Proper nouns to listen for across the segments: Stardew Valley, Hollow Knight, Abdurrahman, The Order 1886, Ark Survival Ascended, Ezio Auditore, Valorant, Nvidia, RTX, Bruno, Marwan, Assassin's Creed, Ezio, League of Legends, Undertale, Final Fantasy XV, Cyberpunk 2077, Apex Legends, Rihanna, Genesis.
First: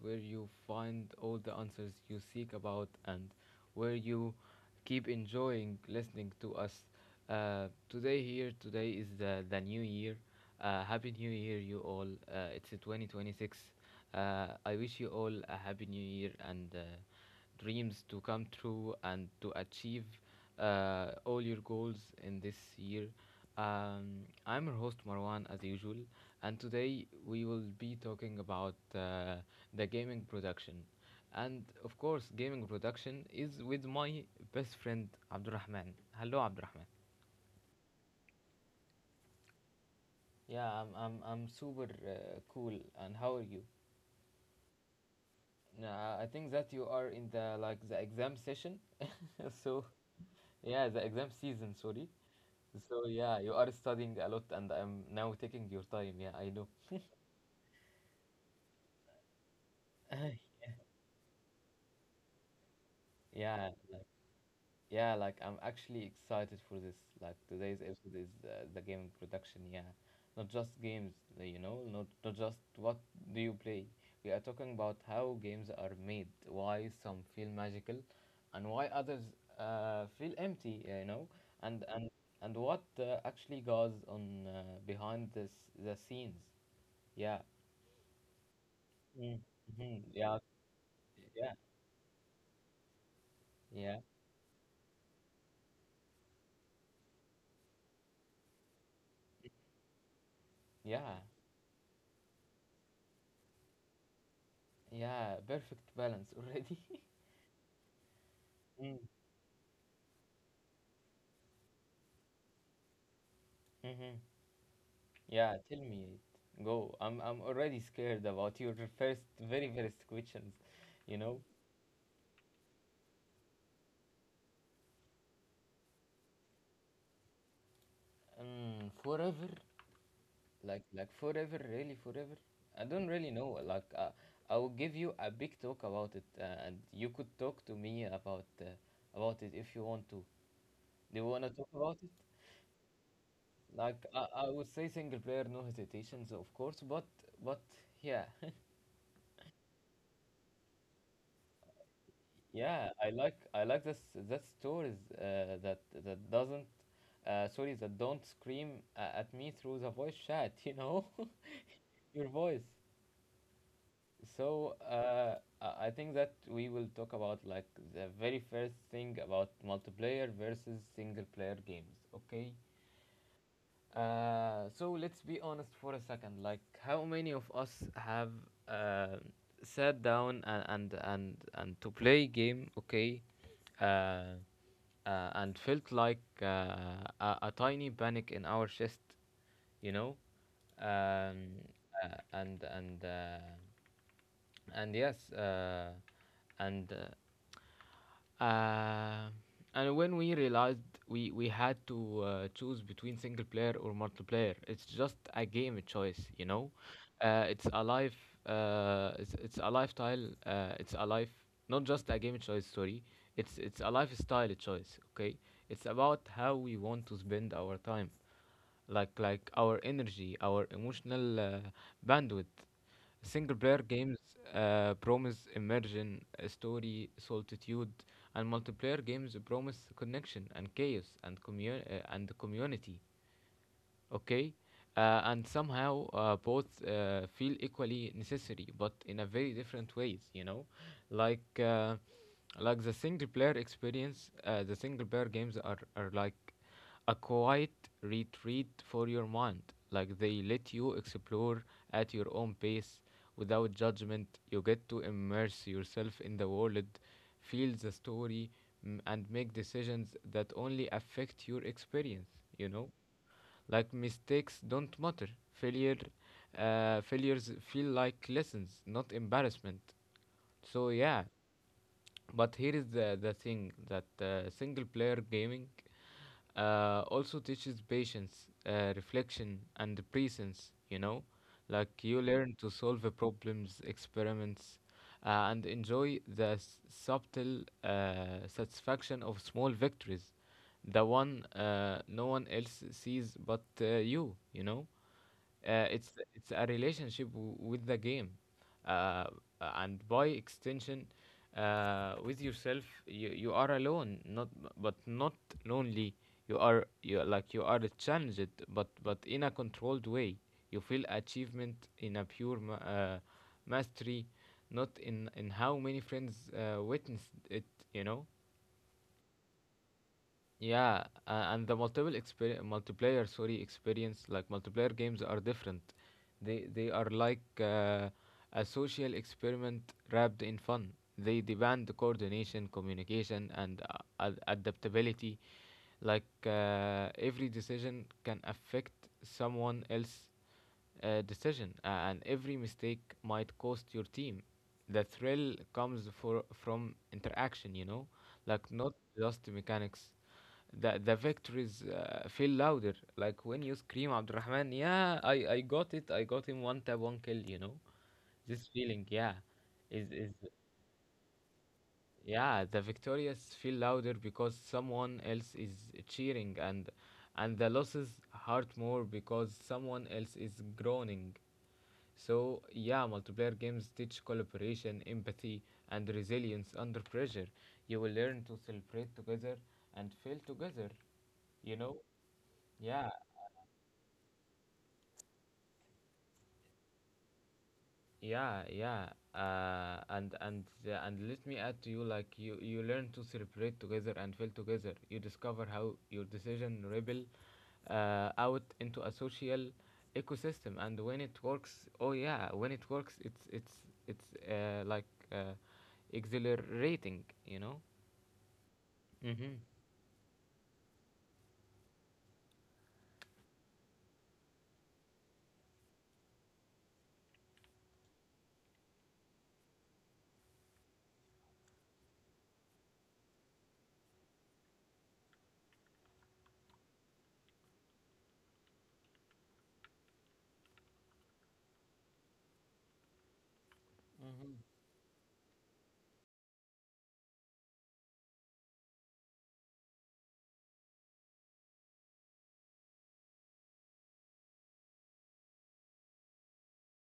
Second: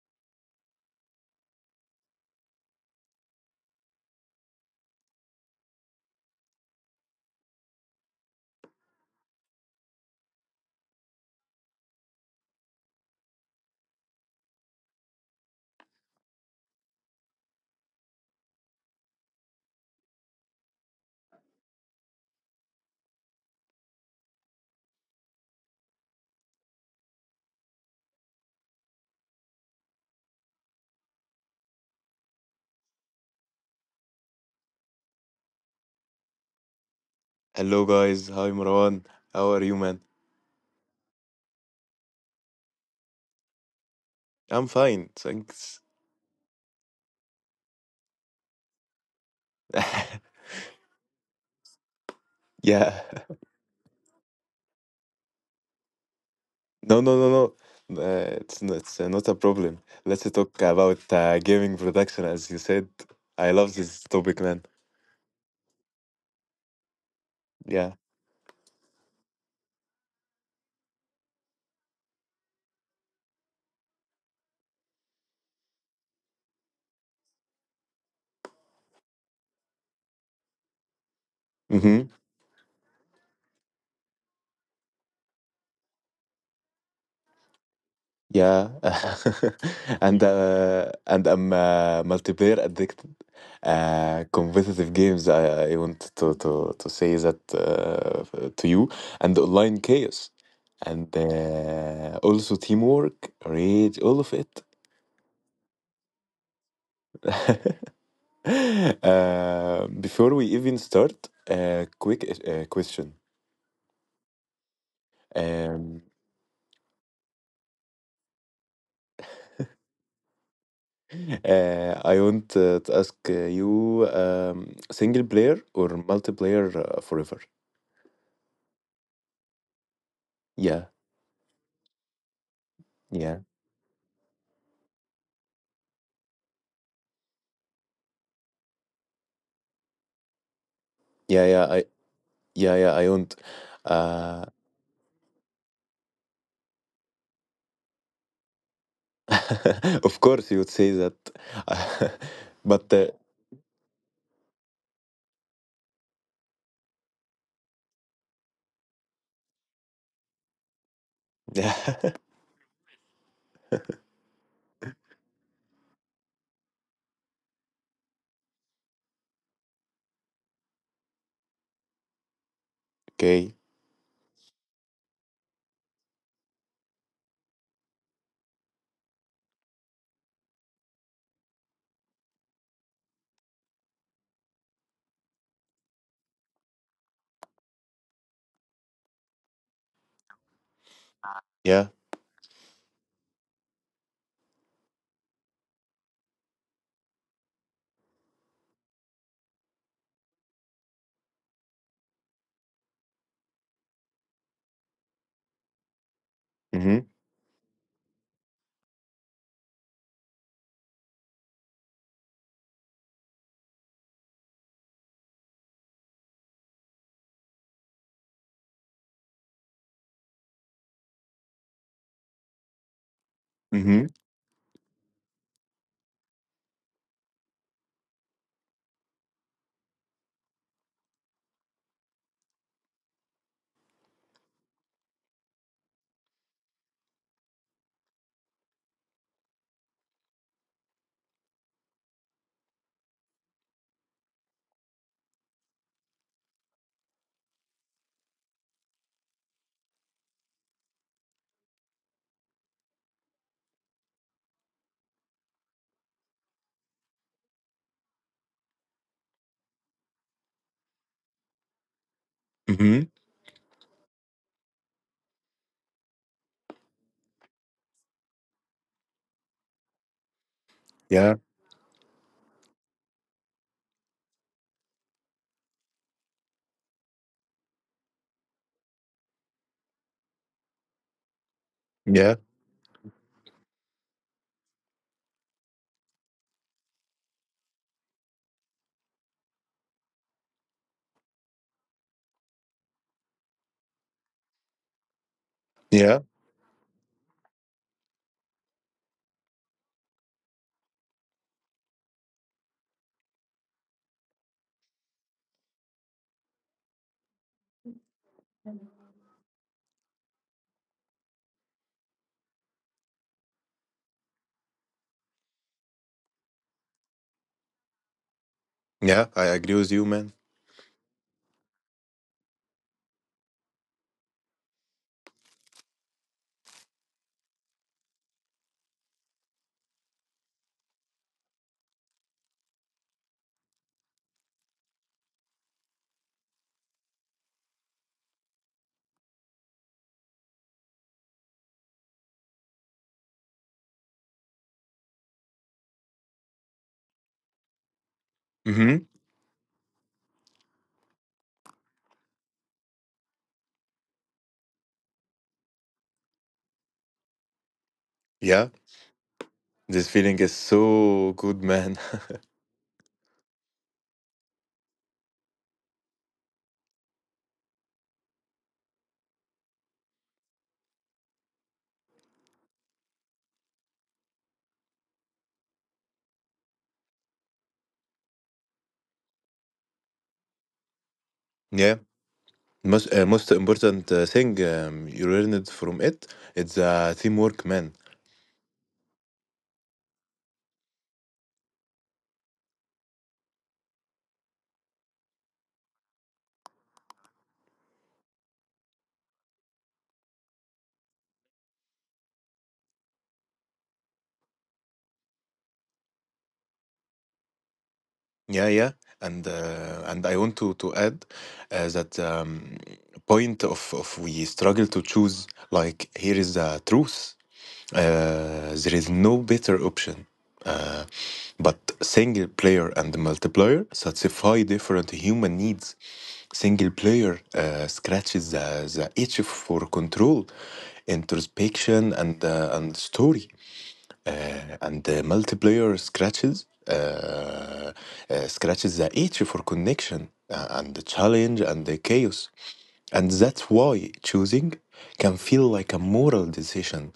where you find all the answers you seek about and where you keep enjoying listening to us. Today, here, today is the new year. Happy New Year, you all. It's a 2026. I wish you all a happy new year and dreams to come true and to achieve all your goals in this year. I'm your host Marwan as usual, and today we will be talking about the gaming production. And of course, gaming production is with my best friend Abdurrahman. Hello, Abdurrahman. Hello guys, hi Marwan. How are you, man? Yeah, I'm super cool. And how are you? I'm fine, thanks. Nah, I think that you are in the exam session. So, yeah, the exam season, sorry. Yeah, So, yeah, you are studying a lot and I'm now taking your time. Yeah, I know. no, no, no, no. It's not a problem. Let's talk about gaming production, as you said. I love Yeah, this like, topic, man. Yeah, like I'm actually excited for this. Like today's Yeah. episode is the gaming production. Yeah, not just games. You know, not just what do you play. We are talking about how games are made, why some feel magical, and why others feel empty. You know, and Mm-hmm. and and what actually goes on behind this the scenes. Yeah. Yeah. Mm-hmm. and Yeah. uh, and I'm Yeah. Multiplayer addicted. Yeah. Competitive games. I want to say that to you, and online chaos, and Yeah. Also teamwork, rage, all of it. Yeah. Perfect balance already. Before we even start, a quick question. Mm-hmm. Yeah, tell Um, me. It. Go. I'm already scared about your first very first questions, you know. I want to ask you, single player or multiplayer forever? Forever, Yeah, like forever, really forever. I don't really yeah, know. I will give you a big talk about it, and you could talk to me about it if you want to. Do you yeah, wanna yeah. talk I about it? Yeah, yeah. I won't. Like I, Uh, I would say single player, no hesitations, of course. But yeah. of course, you would say that. But Yeah, I like this that stories that doesn't sorry that don't scream at me through the voice chat, you know, yeah. your voice. So I think that we will talk about like the very first thing about multiplayer versus single player games. Okay. Okay. So let's be honest for a second. Like, how many of us have uh, sat down and to play game, okay, uh, and felt like a tiny panic in our chest, you know, um, Yeah. And and yes, uh, and. Uh, uh, and when we realized we had to choose between single player or multiplayer, it's just a game choice, you know. Mm-hmm. Uh, it's a life, it's a lifestyle, it's a life, not just a game choice. Sorry, it's a lifestyle choice. Okay, it's about how we want to spend our time like our energy, our emotional bandwidth. Single player Mm-hmm. games promise immersion, story, solitude, and multiplayer games promise connection and chaos and community, okay, and somehow both feel equally necessary but in a very different ways, you know, like uh, like the single player games are like a quiet retreat for your mind. Like they let you explore at your own pace without judgment. You get to immerse yourself in the world, feel the story, and make decisions that only affect your experience, you know, Mm-hmm. like mistakes don't matter. Failure failures feel like lessons, not embarrassment. So yeah, Yeah. but here is the thing that single player gaming also teaches patience, reflection, and presence, you know? Like you Yeah. learn to solve problems, experiments, and enjoy the subtle satisfaction of small victories. The one no one else sees but you, you know? Uh, it's Yeah. it's a relationship with the game, uh, uh, and by extension, with yourself. You are alone, not but not lonely. You are challenged, but in a controlled way. You feel achievement in a pure mastery, not in how many friends witnessed it. You know. Yeah. I agree with you, man. Yeah, and the multiple exper- multiplayer, sorry, experience like multiplayer games are different. They are like a social experiment wrapped in fun. They demand coordination, communication, and adaptability. Like every decision can affect someone else decision, and every mistake might cost your team. The thrill comes from interaction, you know, like not Mm-hmm. just mechanics. The victories feel louder, like when you scream, Abdurrahman, yeah, I got it, I got him one tap, one kill, you know. Yeah. This feeling, yeah, This is, feeling is is so good, man. yeah, the victorious feel louder because someone else is cheering, and the losses hurt more because someone else is groaning. So, yeah, multiplayer games teach collaboration, empathy, and resilience under pressure. You will learn to celebrate together and fail together. You Yeah. know? Most Yeah, uh, most important thing, you learned from it. It's teamwork, man. yeah, yeah. And let me add to you, like you learn to celebrate together and fail together. You discover how your decision rebel out into a social ecosystem, and when it works, oh yeah, when it works, it's uh, like uh, exhilarating, you know. Yeah, yeah. And Mhm. uh, and I want to add that, point of we struggle to choose. Like, here is the truth. There is no better option. Uh, but single player and multiplayer satisfy different human needs. Single player scratches the itch for control, introspection, and story, Mm-hmm. and the multiplayer scratches the itch for connection, and the challenge and the chaos. And that's why choosing can feel like a moral decision.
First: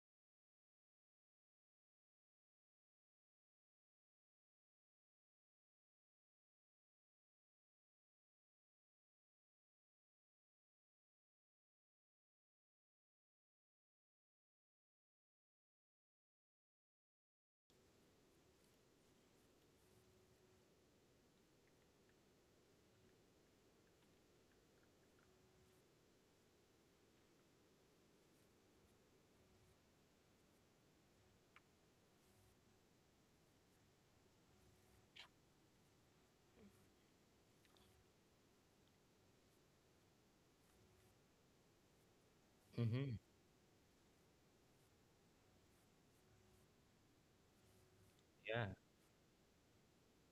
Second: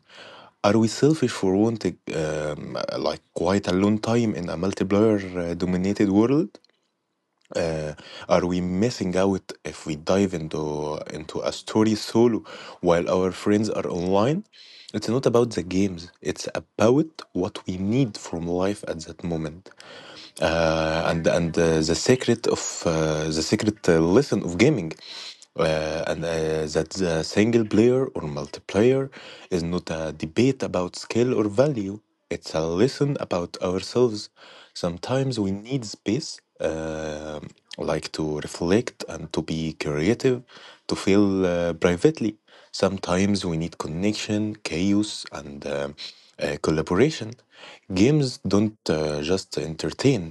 Are we selfish for wanting, like, quite a long time in a multiplayer dominated world? uh, are we missing out if we dive into a story solo while our friends are online? It's not about the games. It's about what we need from life at that moment, and the secret lesson of gaming, and that the single player or multiplayer is not a debate about skill or value. It's a lesson about ourselves. Sometimes we need space, like, to reflect and to be creative, to feel, privately. Mhm. Sometimes we need connection, chaos, and collaboration. Games Yeah. don't just entertain,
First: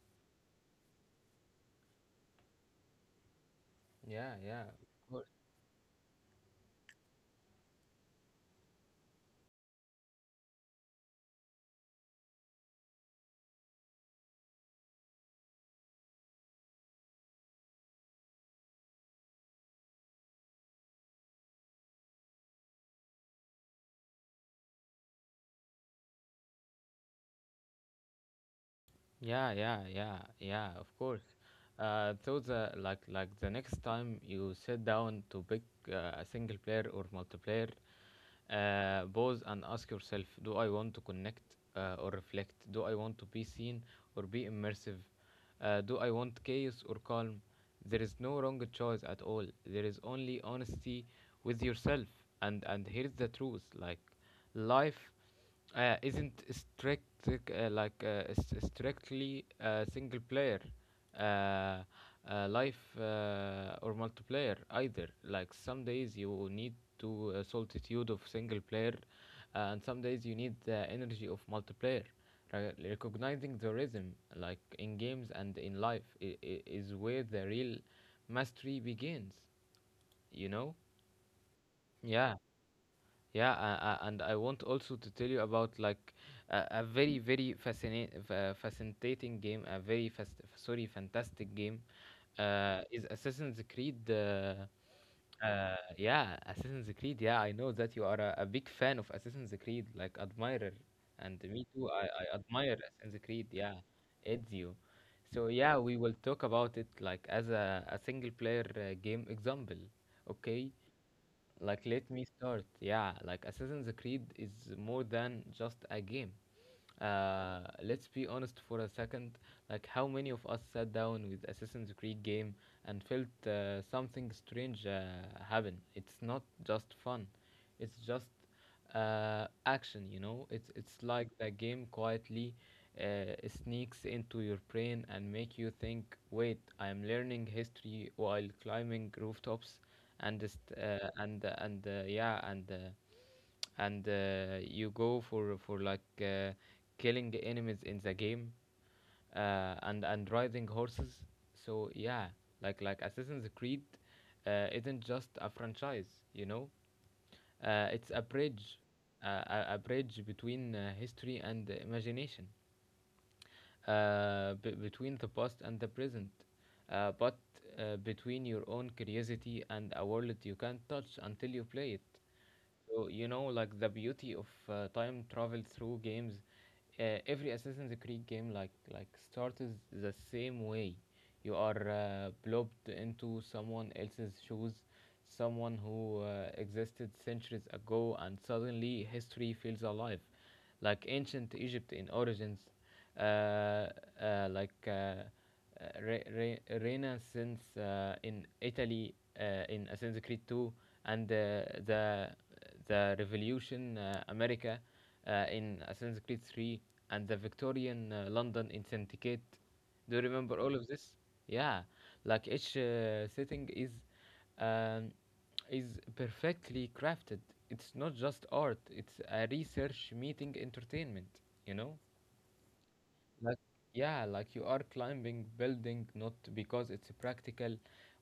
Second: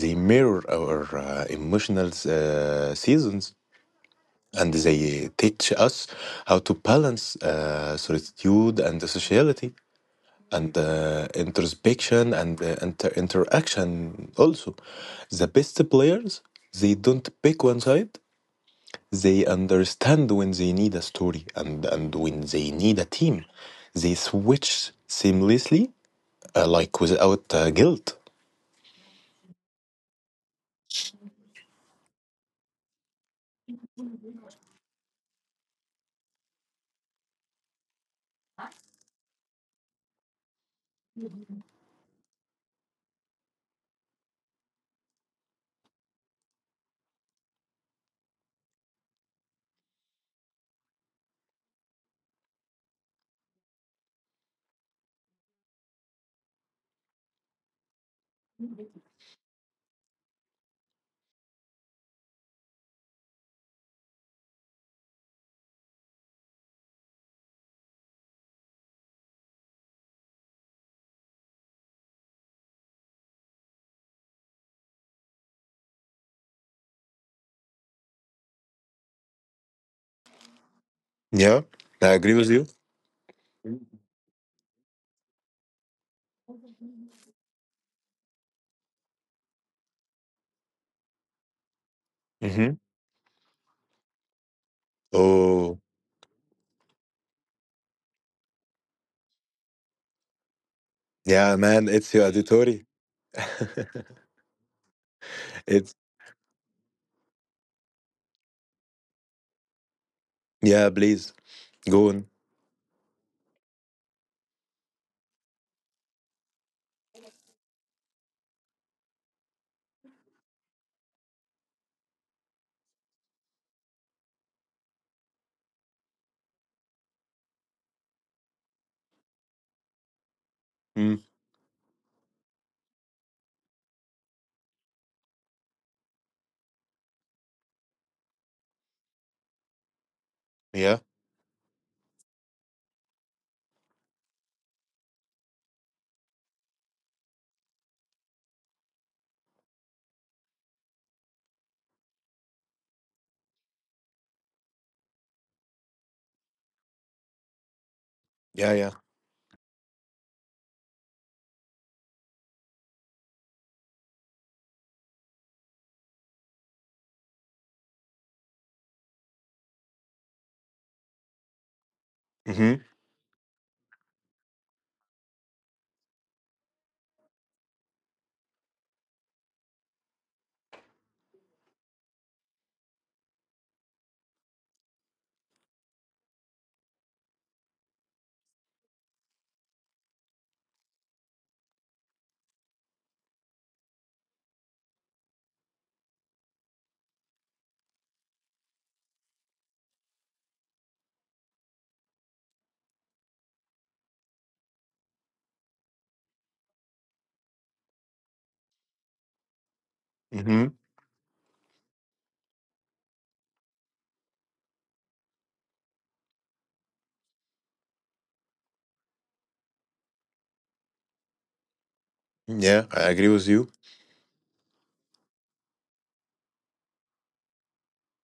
they mirror our emotional seasons, Yeah. Yeah. and they teach us how to balance solitude and sociality, and introspection and interaction also. The best players, they don't pick one side. They understand when they need a story, and when they need a team. They switch seamlessly, like, without guilt. Yeah, yeah, yeah, yeah, of course. So the like the next time you sit down to pick a single player or multiplayer, pause and ask yourself: Do I want to connect or reflect? Do I want to be seen or be immersive? Do I want chaos or calm? There is no wrong choice at all. There is only honesty with yourself. And here's the truth: like life isn't strictly single player, uh, life or multiplayer either. Like some days you need to solitude of single player, and some days you need the energy of multiplayer. Re- recognizing the rhythm, like in games and in life, is where the real mastery begins. You know? Yeah, I agree Yeah. with you. Yeah, and I want also to tell you about like a very very fascinate fascinating game, a very fast sorry fantastic game Hmm. Is Assassin's Creed. Oh, Yeah, Assassin's Creed. Yeah, I know that you are a big fan of Assassin's Creed, like admirer, and yeah, me man, too. It's your I admire auditory. Assassin's Creed. Yeah, Ezio. So yeah, it's, we will talk about it like as a single player game example. Okay. yeah, please, Like, go let on. me start. Yeah, like Assassin's Creed is more than just a game. Let's be honest for a second. Like, how many of us sat down with Assassin's Creed game and felt something strange happen? It's not just fun. It's just action. You know, it's Mm. like the game quietly uh, sneaks into your brain and make you think. Wait, I am learning history while climbing rooftops, and just Yeah, and yeah and. And you go for like killing enemies in the game and riding horses. So yeah, like Assassin's Creed isn't just a franchise, you know, it's a yeah, bridge, yeah. A bridge between history and imagination, between the past and the present, but between your own curiosity and a world you can't touch until you play it. Mm-hmm. So you know, like the beauty of time travel through games. Every Assassin's Creed game, like starts the same way. You are plopped into someone else's shoes, someone who existed centuries ago, and suddenly history feels alive, like ancient Egypt in origins, uh, uh, like uh, uh, Renaissance in Italy in Assassin's Creed 2, and the Revolution America in Assassin's Creed 3, and the Victorian London in Syndicate. Do you remember Mm-hmm. all of this? Yeah, like each setting is um, is perfectly crafted. It's not just art, it's a research meeting entertainment, you know? Yeah, I agree with Like, you. yeah, like you are climbing building not because it's practical,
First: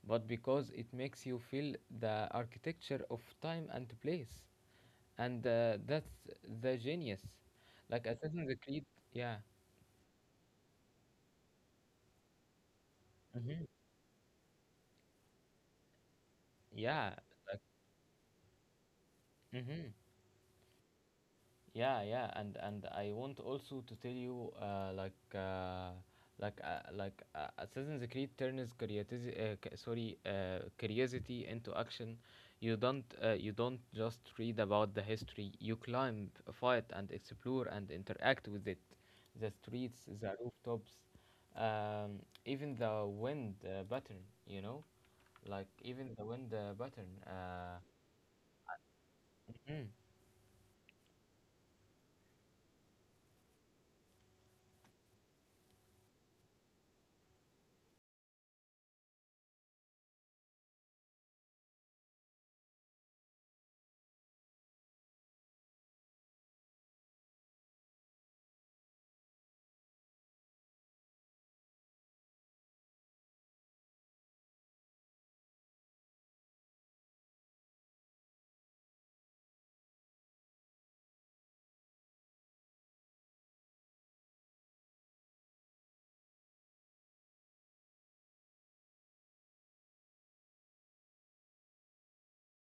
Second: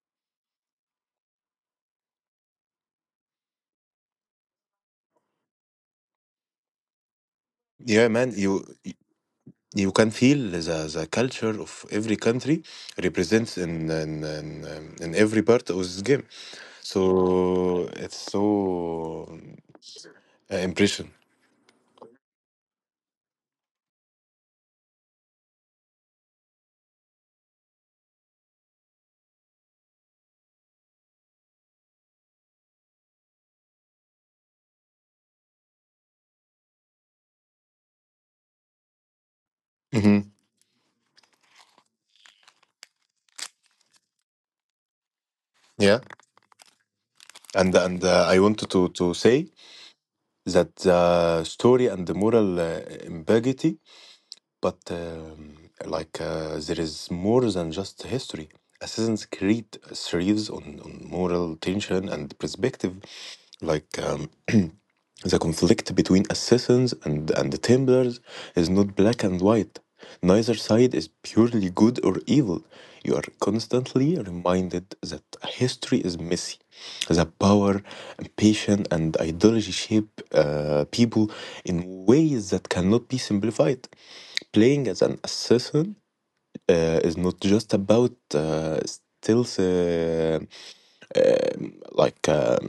but because it makes you feel the architecture of time and place. And that's the genius. Like Yeah, man, Assassin's you Creed, yeah. you can feel the culture of every country represents Hmm. in every part of this game. So Yeah. Like, it's so mhm. Impression. Yeah, yeah, and I want also to tell you Assassin's Creed turns curiosity c- sorry curiosity into action. You don't you don't just read about the history, you climb, fight, and explore, and interact with it, the streets, Hmm. the rooftops, um, even the wind pattern, you know, like Yeah, even the wind pattern. and Uh, and uh, I wanted to say mhm. that the story and the moral ambiguity, but like, there is more than just history. Assassin's Creed thrives on moral tension and perspective, like. The conflict between assassins and the Templars is not black and white. Neither side is purely good or evil. You are constantly reminded that history is messy. The power, ambition, and ideology shape people in ways that cannot be simplified. Playing as an assassin is not just about, stealth, like,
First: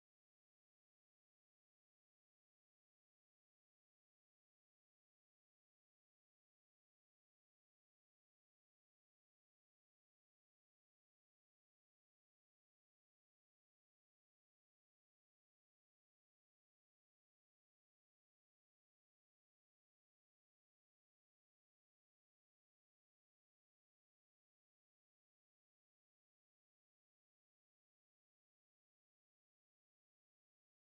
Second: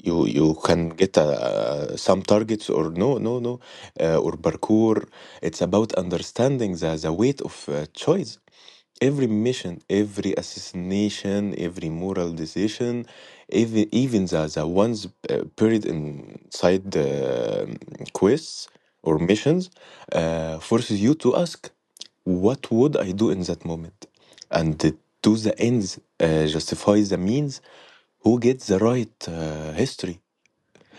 you can get some targets, or no, no, no, or parkour. It's about understanding the weight of choice. Every mission, every assassination, every moral decision, even the ones buried inside the, quests or missions, forces you to ask: what would I do in that moment? And do the ends justify the means? Who gets the right, history,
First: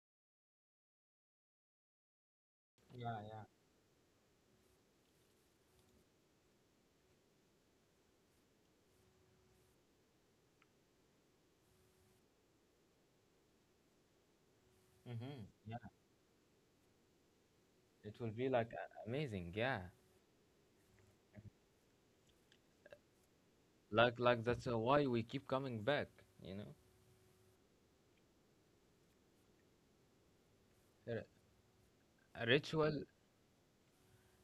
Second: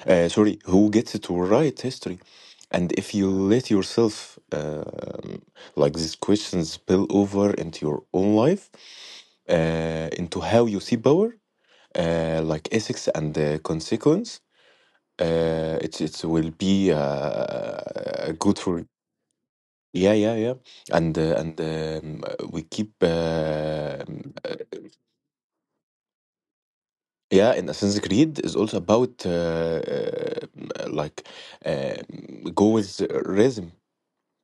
sorry, who gets to write history? And if Yeah, you yeah. let yourself, like, these questions spill over into your own life, into how you see power, like ethics and the consequence. Mm-hmm. It will be It will be good like for. Amazing, yeah. Yeah, yeah, yeah. And we keep. Like that's why we keep coming back, you know. Yeah, and Assassin's Creed is also about, R- uh, a go, ritual, rhythm.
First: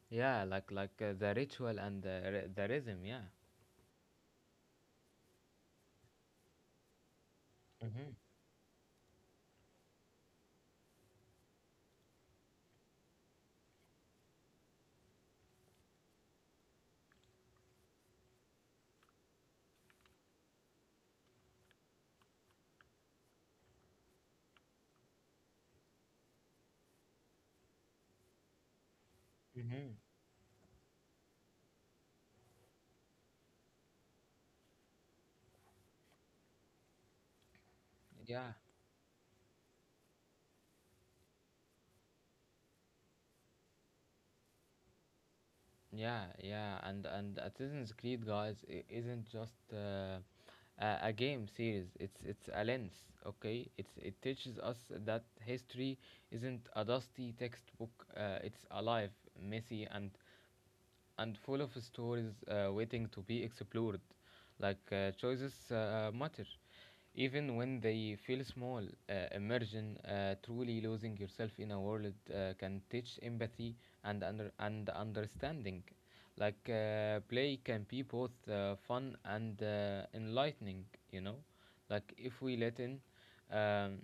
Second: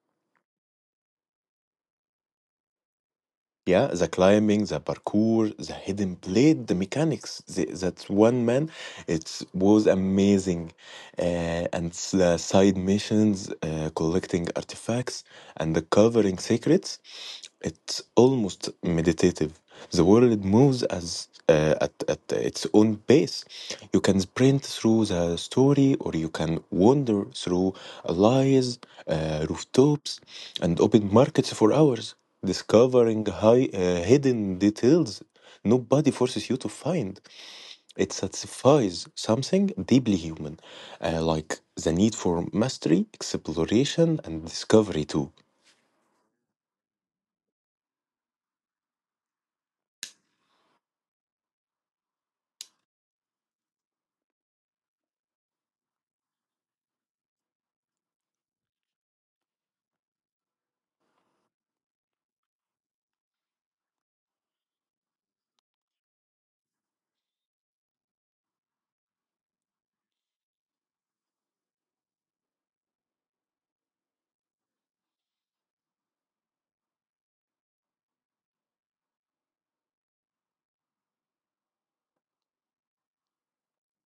yeah, the ritual and the the rhythm, yeah. Yeah, the climbing, the parkour, the hidden blade, the mechanics. That Mhm. one, man, it was amazing. uh, and the side missions, collecting artifacts and the covering secrets. It's almost meditative. The world moves at its own pace. You can sprint through the story, or you can wander through alleys, Mhm. rooftops, and open markets for hours, discovering hidden details nobody forces you to find. It Yeah. satisfies something deeply human, like the need for mastery, exploration, and discovery, too. Yeah, yeah, and Assassin's Creed, guys, isn't just a game series. It's a lens, okay? It teaches us that history isn't a dusty textbook. It's alive, messy, and full of stories waiting to be explored. Like choices matter, even when they feel small. Immersion, truly losing yourself in a world, can teach empathy and understanding. Like play can be both fun and enlightening. You know, like if we let in. Um,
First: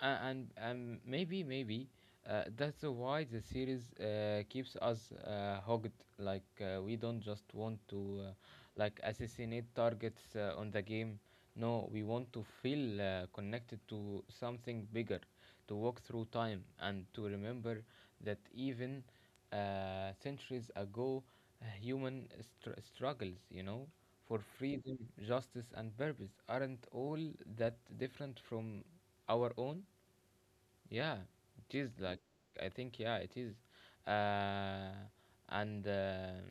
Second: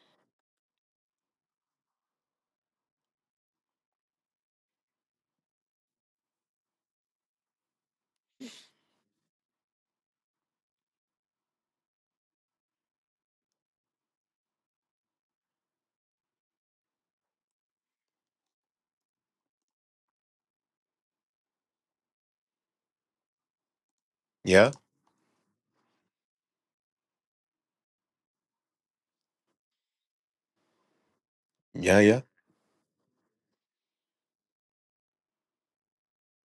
and maybe that's why the series keeps us hooked. Like we don't just want to like assassinate targets on the game. No, we want to feel connected to something bigger, to walk through time and to remember that even centuries ago, human struggles, you know, for Yeah, freedom, justice, and purpose aren't all that different from our own. Yeah, it is yeah, like yeah. I think yeah, it is, uh, and uh,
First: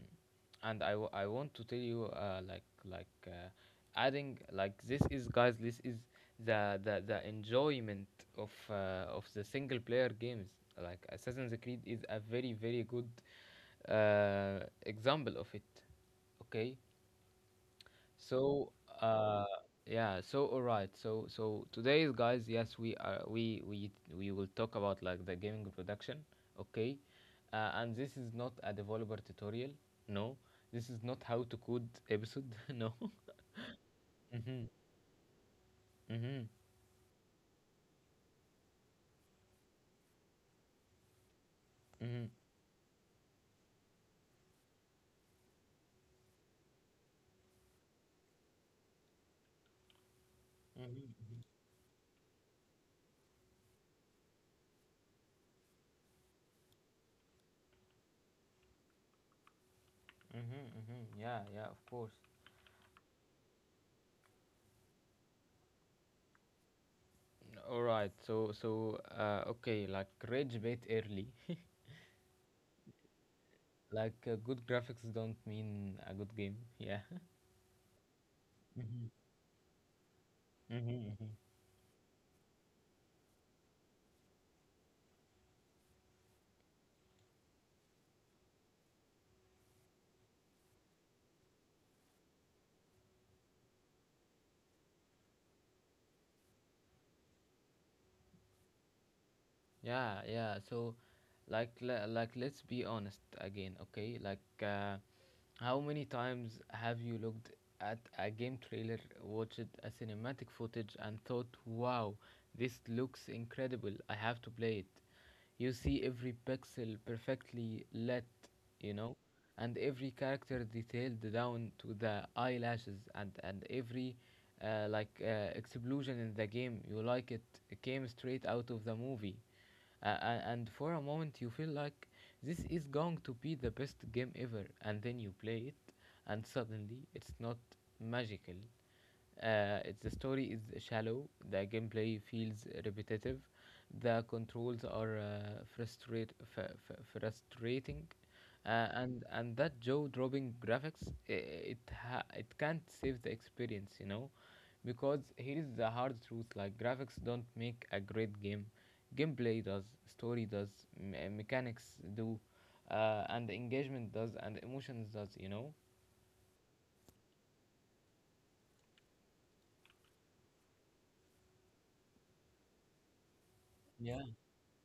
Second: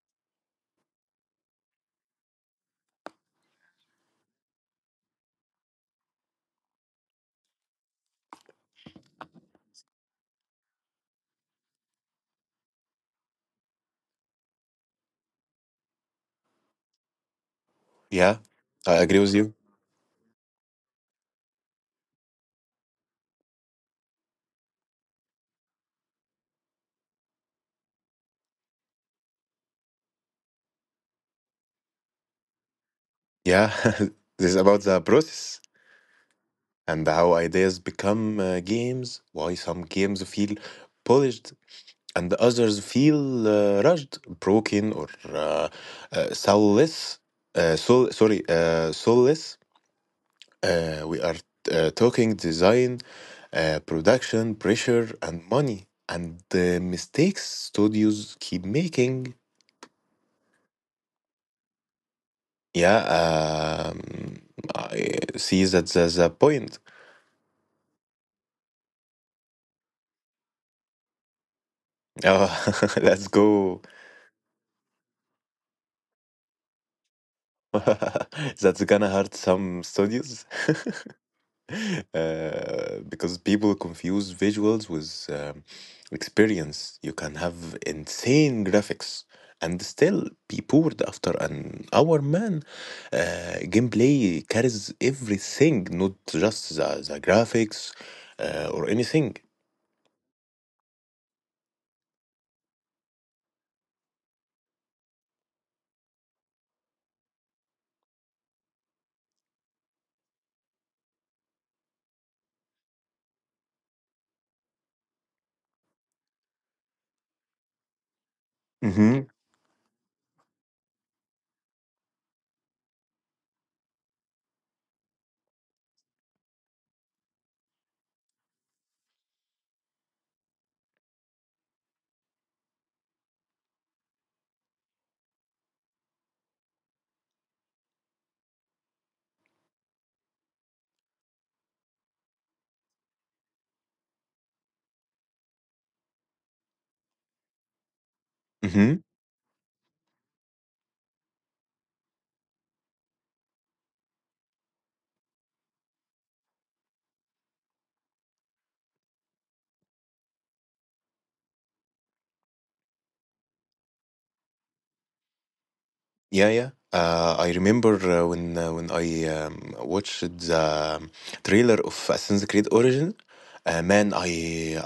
and I want to tell you like adding, like, this is, guys, this is the enjoyment of the single player games like Assassin's Creed is a very very good example of it. Okay, Yeah, so, I agree with uh, you. yeah. So, all right. So, today, guys, yes, we are we will talk about like the gaming production, okay? And this is not a developer tutorial. No, this is not how to code episode. No. Yeah. This is Mhm. about the process Mhm. and how ideas become games, why some games feel polished Mhm. and others feel rushed, broken, or uh, soulless. Soulless. We are Mhm. Talking design, production, pressure, and money, and the mistakes studios keep making. Mhm. Mhm. Yeah. Yeah. Of course. Yeah, um, I see that there's a point. All right. So, okay. Like rage bait early. Oh, let's go. Like good graphics don't mean a good game. Yeah. That's gonna Mhm. hurt some studios. Mhm. Because people confuse visuals with, experience. You can have insane graphics and still be bored after an hour, man. Gameplay carries everything, not just the graphics, or anything. Yeah, yeah. So, like let's be honest again, okay? Like how many times have you looked at a game trailer, watched a cinematic footage and thought, "Wow, this looks incredible. I have to play it." You see every pixel perfectly lit, you know, Mm-hmm. and every character detailed down to the eyelashes, and every explosion in the game, you like it came straight out of the movie. And for a moment you feel like this is going to be the best game ever, and then you play it and suddenly it's not magical. It's The story is shallow, the gameplay feels repetitive, the controls are frustrating. uh, Mm-hmm. and and that jaw-dropping graphics i it ha- it can't save the experience, you know, because here is the hard truth: like graphics don't make a great game, gameplay does, story does, mechanics do, and engagement does, and emotions does, you know. Yeah, yeah. I remember, when I, watched the, trailer of Assassin's Creed Origin. Man, Yeah. I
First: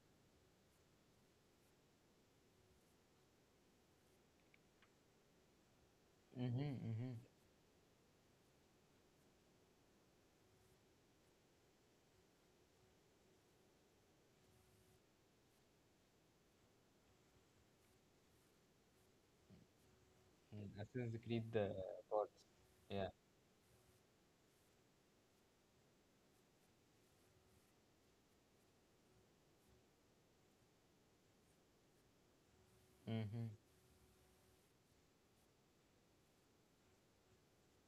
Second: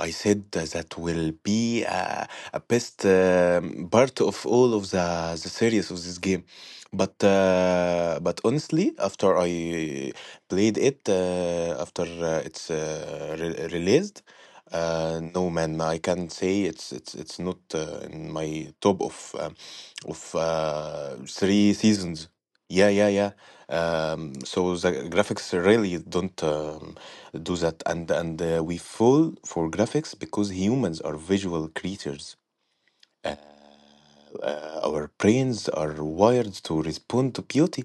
I said that will be a best part of all of the series of this game. Mm-hmm, mm-hmm. But, honestly, after I played it, after it's re released, no, man, I can say it's not in my top of, Mm, Assassin's Creed the three seasons. bots. Yeah, Yeah. yeah, yeah. So the graphics really don't do that, and we fall for graphics because humans are visual creatures, uh, Mm-hmm. Our brains are wired to respond to beauty,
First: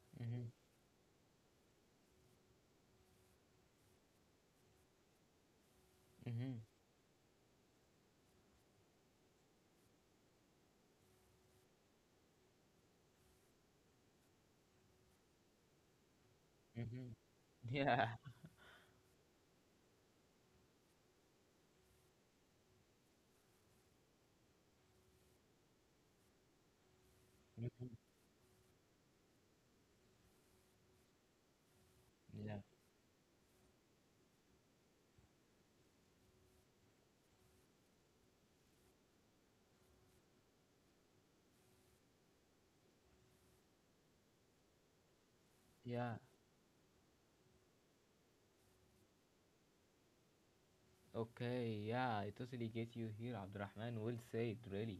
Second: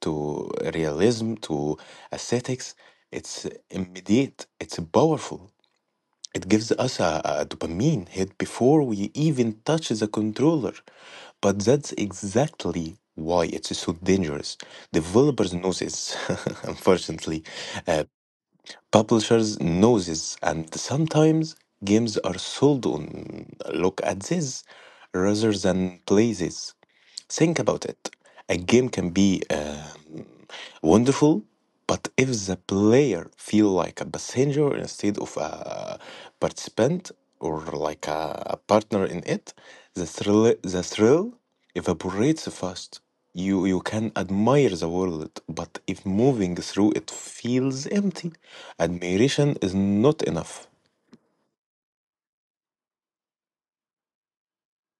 to Mm-hmm. realism, to aesthetics. It's immediate, it's powerful. It Mm-hmm. gives us a dopamine hit before we even touch the controller. But that's exactly why it's so dangerous. Developers know this, Mm-hmm. unfortunately. Uh, Yeah. Publishers noses, and sometimes games are sold on "look at this" rather than places think about Mm-hmm. it. A game can be wonderful. But if the Yeah. player feel like a passenger instead of a participant, or like a partner in it, the thrill evaporates fast. You can admire the world, but if Yeah. moving through it feels empty, admiration is not enough. Okay, yeah, I totally get you here, Abdurrahman. Well said, really.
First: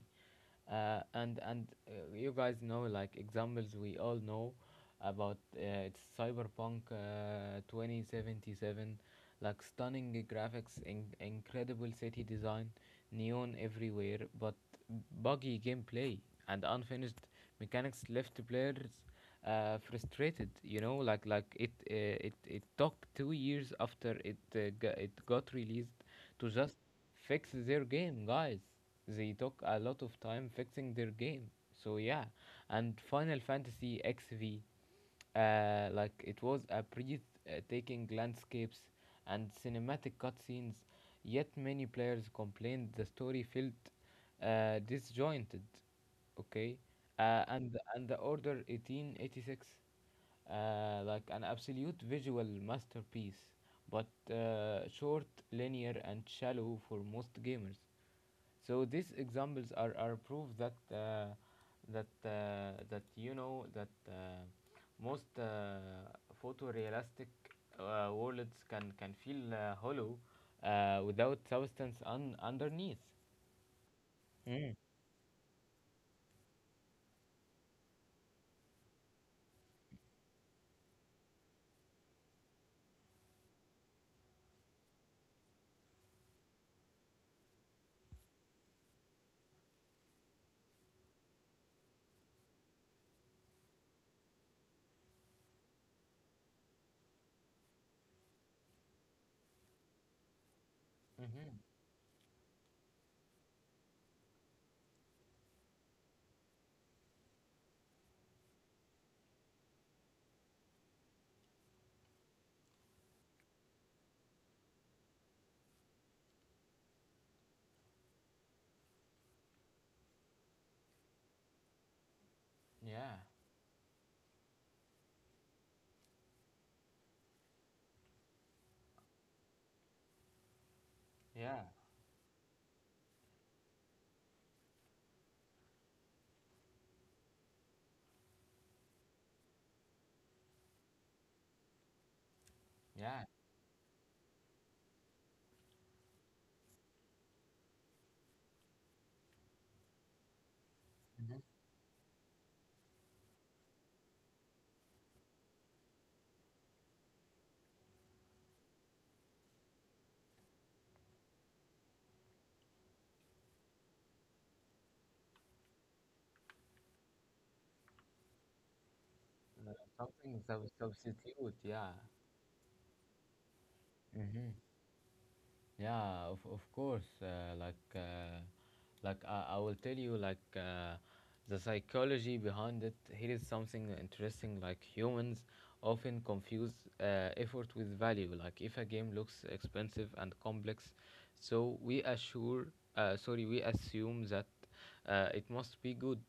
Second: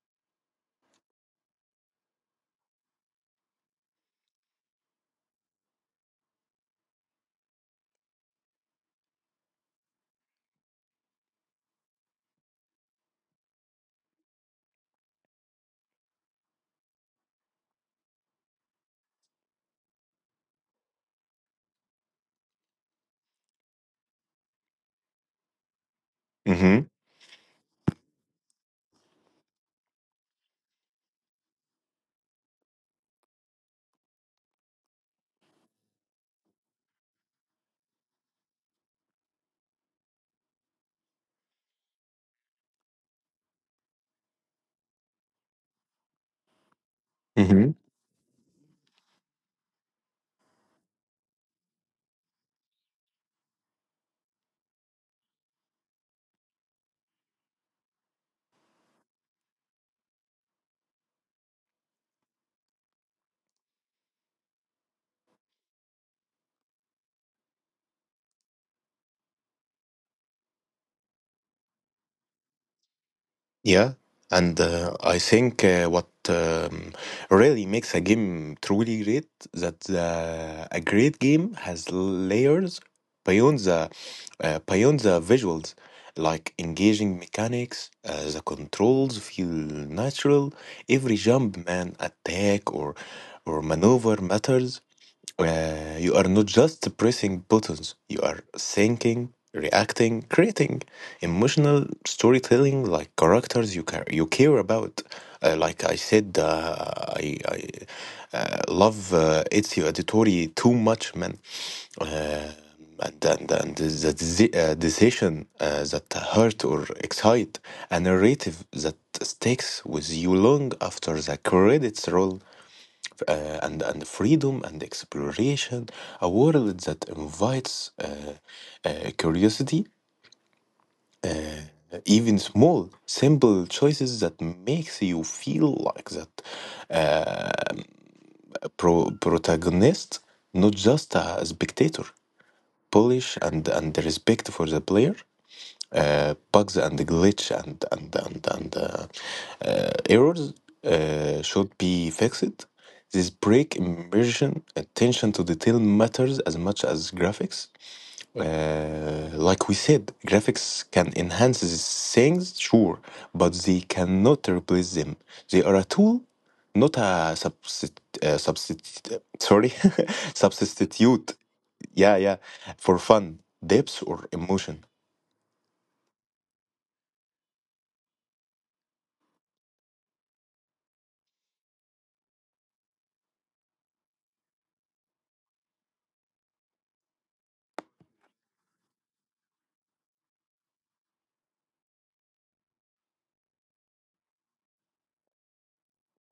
And You guys know, like examples we all know about, it's Cyberpunk 2077, like stunning graphics, incredible city design, neon everywhere, but buggy gameplay and unfinished mechanics left players frustrated. You know, like it took 2 years after it got released to just Mm-hmm. fix their game, guys. They took a lot of time fixing their game. So yeah, and Final Fantasy XV. Like it was a breathtaking landscapes and cinematic cutscenes, yet many players complained the story felt disjointed. Okay, and the Order 1886, like an absolute visual masterpiece, but short, linear, and shallow for most gamers. So these examples are proof that that that you know that most photorealistic worlds can feel hollow without substance underneath. Yeah, and Mm. I think, what, really makes a game truly great, that a great game has layers beyond the, beyond the visuals, like engaging mechanics. The controls feel natural. Every jump, man, attack or maneuver matters. You are not just pressing buttons, you are thinking, reacting, creating Mm-hmm. emotional storytelling, like characters you care about. Like I said, I love Ezio Auditore too much, man. And the, decision that hurt or excite, a narrative that sticks with you long after the credits roll, Yeah, and freedom and exploration, a world that invites curiosity. yeah, Even small, simple choices that makes you feel like that, protagonist, not just a spectator. yeah. Polish and the respect for the player, bugs and glitch and errors Mm-hmm. should be fixed. This break immersion. Attention to detail matters as much as graphics. Like we said, graphics can enhance these things, sure, but they cannot replace them. They are a tool, not a substitute. Uh, Something Substitute. substitute. Yeah. Yeah, yeah, for fun, depth, or Mm-hmm. emotion. Yeah, of course. Like, like I will tell you, like the psychology behind it. Here is something interesting. Like humans often confuse effort with value. Like if a game looks expensive and complex, so we assume that it must be good.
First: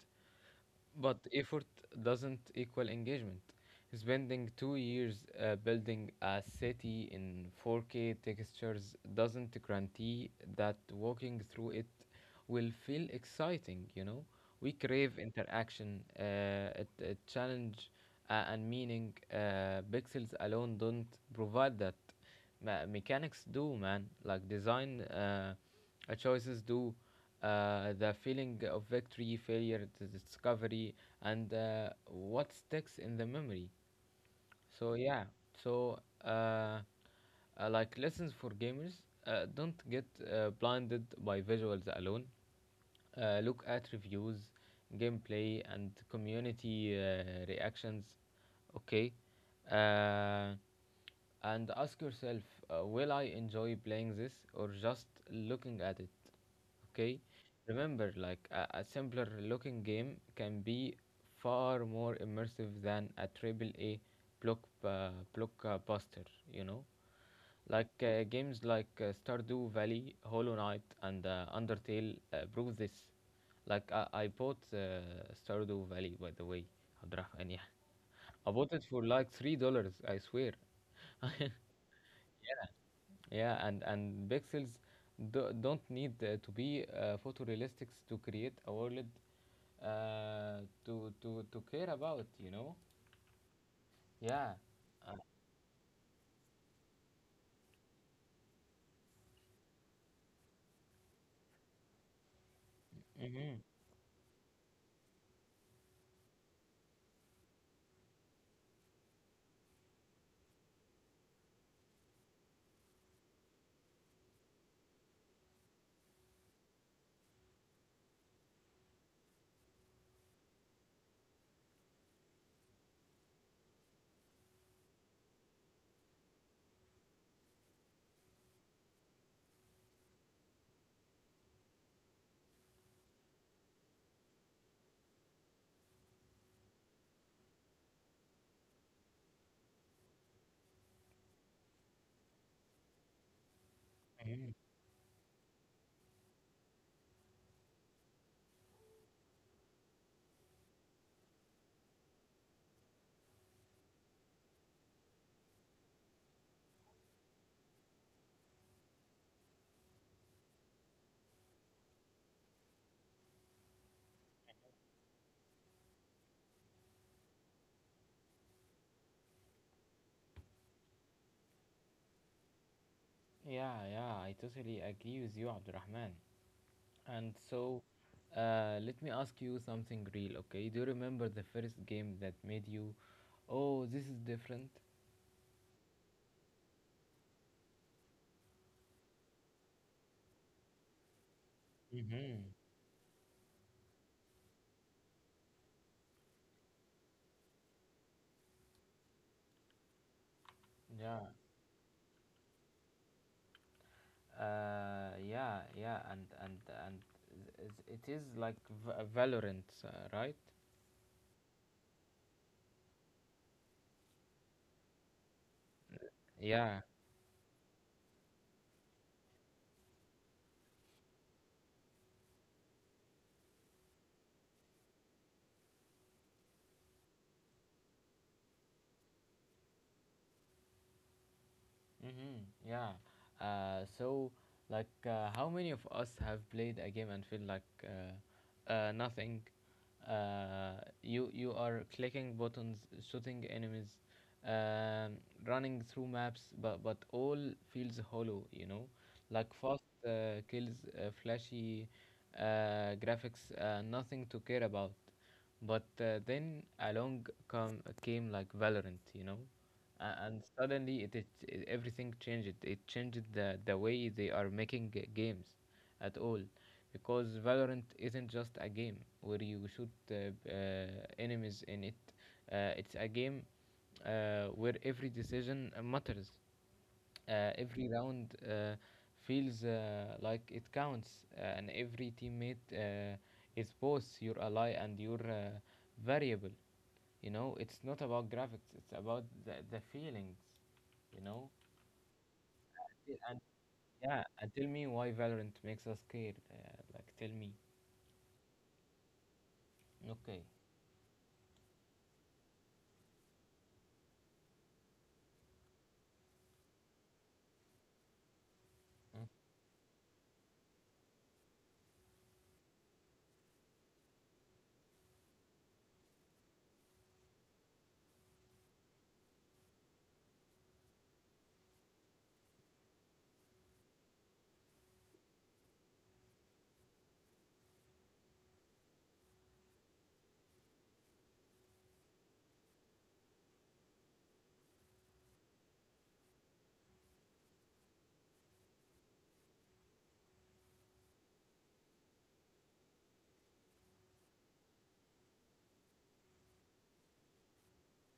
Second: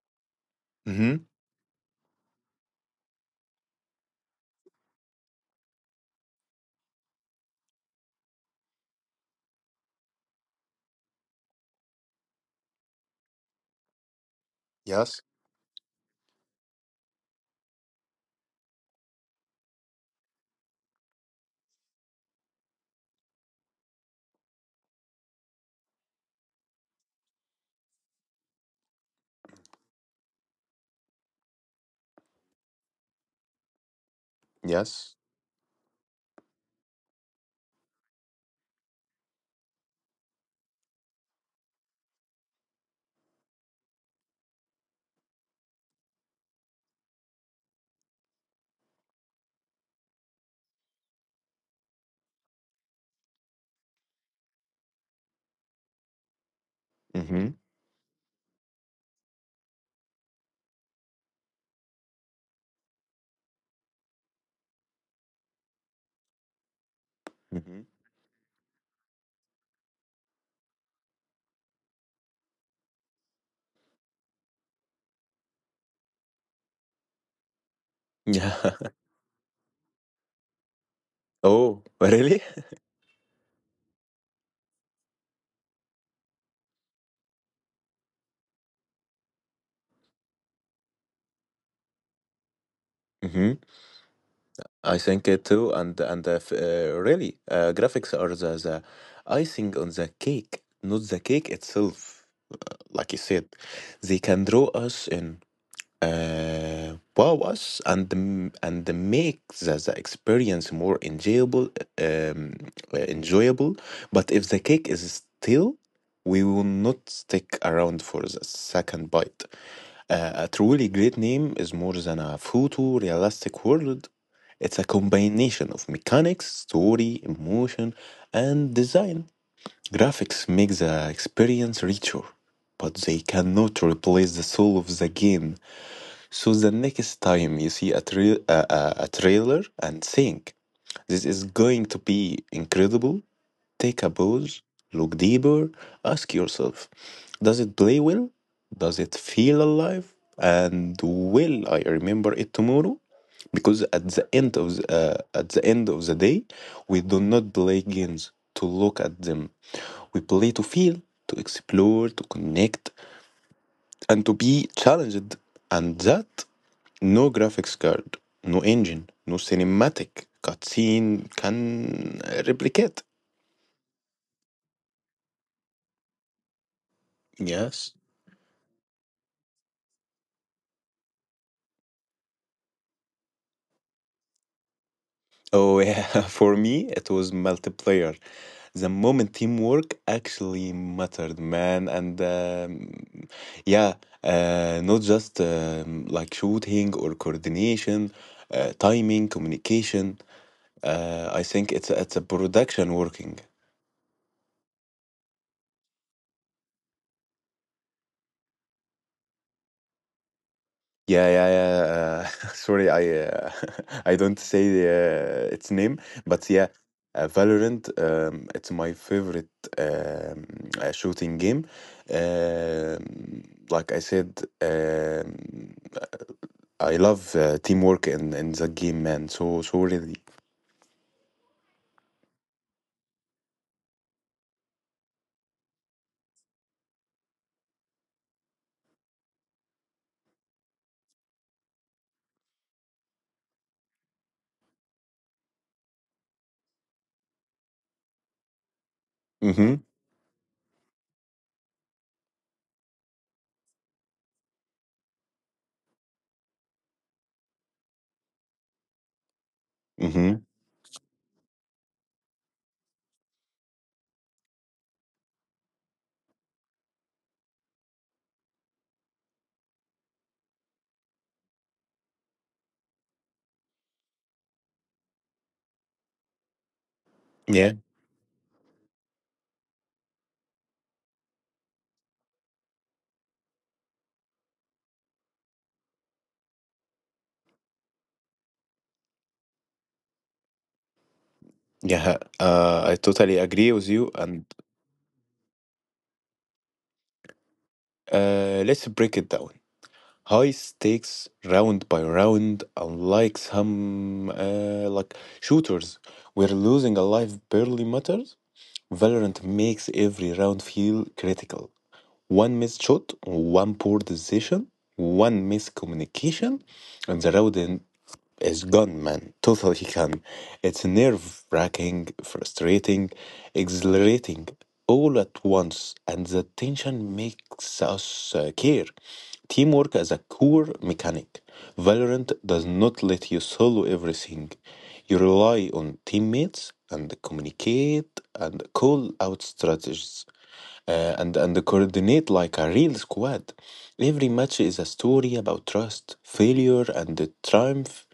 But Mm-hmm. effort doesn't equal engagement. Spending 2 years building a city in 4K textures doesn't guarantee that walking through it will feel exciting, you know? We crave Yes. interaction, a challenge, and meaning. Pixels alone don't provide that. Ma Mechanics do, man. Like design choices do. The feeling of victory, failure, the discovery, and what sticks in the memory. So Yes. yeah, so uh, uh, like lessons for gamers, don't get blinded by visuals alone. Look at reviews, gameplay, and community reactions. Okay, uh, and ask yourself, will I enjoy playing this or just looking at it? Okay, Mm-hmm. remember, like a simpler looking game can be far more immersive than a triple A block uh, blockbuster. You know, Mm-hmm. like games like Stardew Valley, Hollow Knight, and Undertale prove this. Like I bought Stardew Valley, by the way, Abdrahman. Yeah, I bought Yeah. it for like $3. I swear. Oh, really? Yeah, and don't need to be photorealistic to create a world to care about, you know? Mm-hmm. Yeah. I Uh, think it too, and really, graphics are the icing on the cake, not the cake itself. Like you said, mhm, they can draw us in, wow us, and make the experience more enjoyable, um, enjoyable. But if the cake is still, we will not stick around for the second bite. A truly great name is more than a photorealistic world. It's a combination of mechanics, story, emotion, and design. Graphics make the experience richer, but they cannot replace the soul of the game. So the next time you see a trailer and think, "This is going to be incredible," take a mhm. pause, look deeper, ask yourself: Does it play well? Does it feel alive? And will I remember it tomorrow? Because at the end of the day, we do not play games to look at them. We play to feel, to explore, to connect, and to be challenged. And that no graphics card, no engine, no cinematic cutscene can replicate. Yeah, yeah, I totally agree with you, Abdurrahman. And so, Yes. Let me ask you something real, okay? Do you remember the first game that made you, oh, this is different? Oh yeah, for me it was multiplayer. The moment teamwork actually mattered, man, and Mm-hmm. um, yeah, not just like shooting or coordination, timing, communication. Yeah. I think it's a production working. Yeah, yeah, and it is like Valorant, right? Yeah, yeah, yeah. Sorry, I I don't say its name, but yeah, Yeah. Valorant. It's my favorite um, shooting game. Um, like I said, um, I love teamwork in the game, man. So so really. Mm-hmm. Yeah. So, like, how many of us have played a game and feel like nothing. Uh, you are clicking buttons, shooting enemies, um, running through maps, but all feels hollow. You know, like Mm-hmm. fast kills, flashy graphics, nothing to care about. But then along come came like Valorant, you know, uh, Mm-hmm. and suddenly it, it, it everything changed. It changed the way they are making games, at all, because Valorant isn't just a game where you shoot enemies in it. It's a game where every decision matters. Yeah. Every round feels like it counts, and every teammate is both your ally and your variable. You know, it's not about graphics; it's about the feelings. You know, Yeah. I yeah, and totally agree with you. yeah, And and tell me why Valorant makes us care. Like, tell me. Let's break it down. Okay. High stakes round by round, unlike some shooters where losing a life barely matters. Valorant makes every round feel critical. One missed shot, one poor decision, one miscommunication, and the round is gone, man. Totally gone. It's nerve wracking, frustrating, exhilarating, all at once, and the tension makes us care. Teamwork is a core mechanic. Valorant does not let you solo everything. You rely on teammates and communicate and call out strategies and coordinate like a real squad. Every match is a story about trust, failure, and the triumph.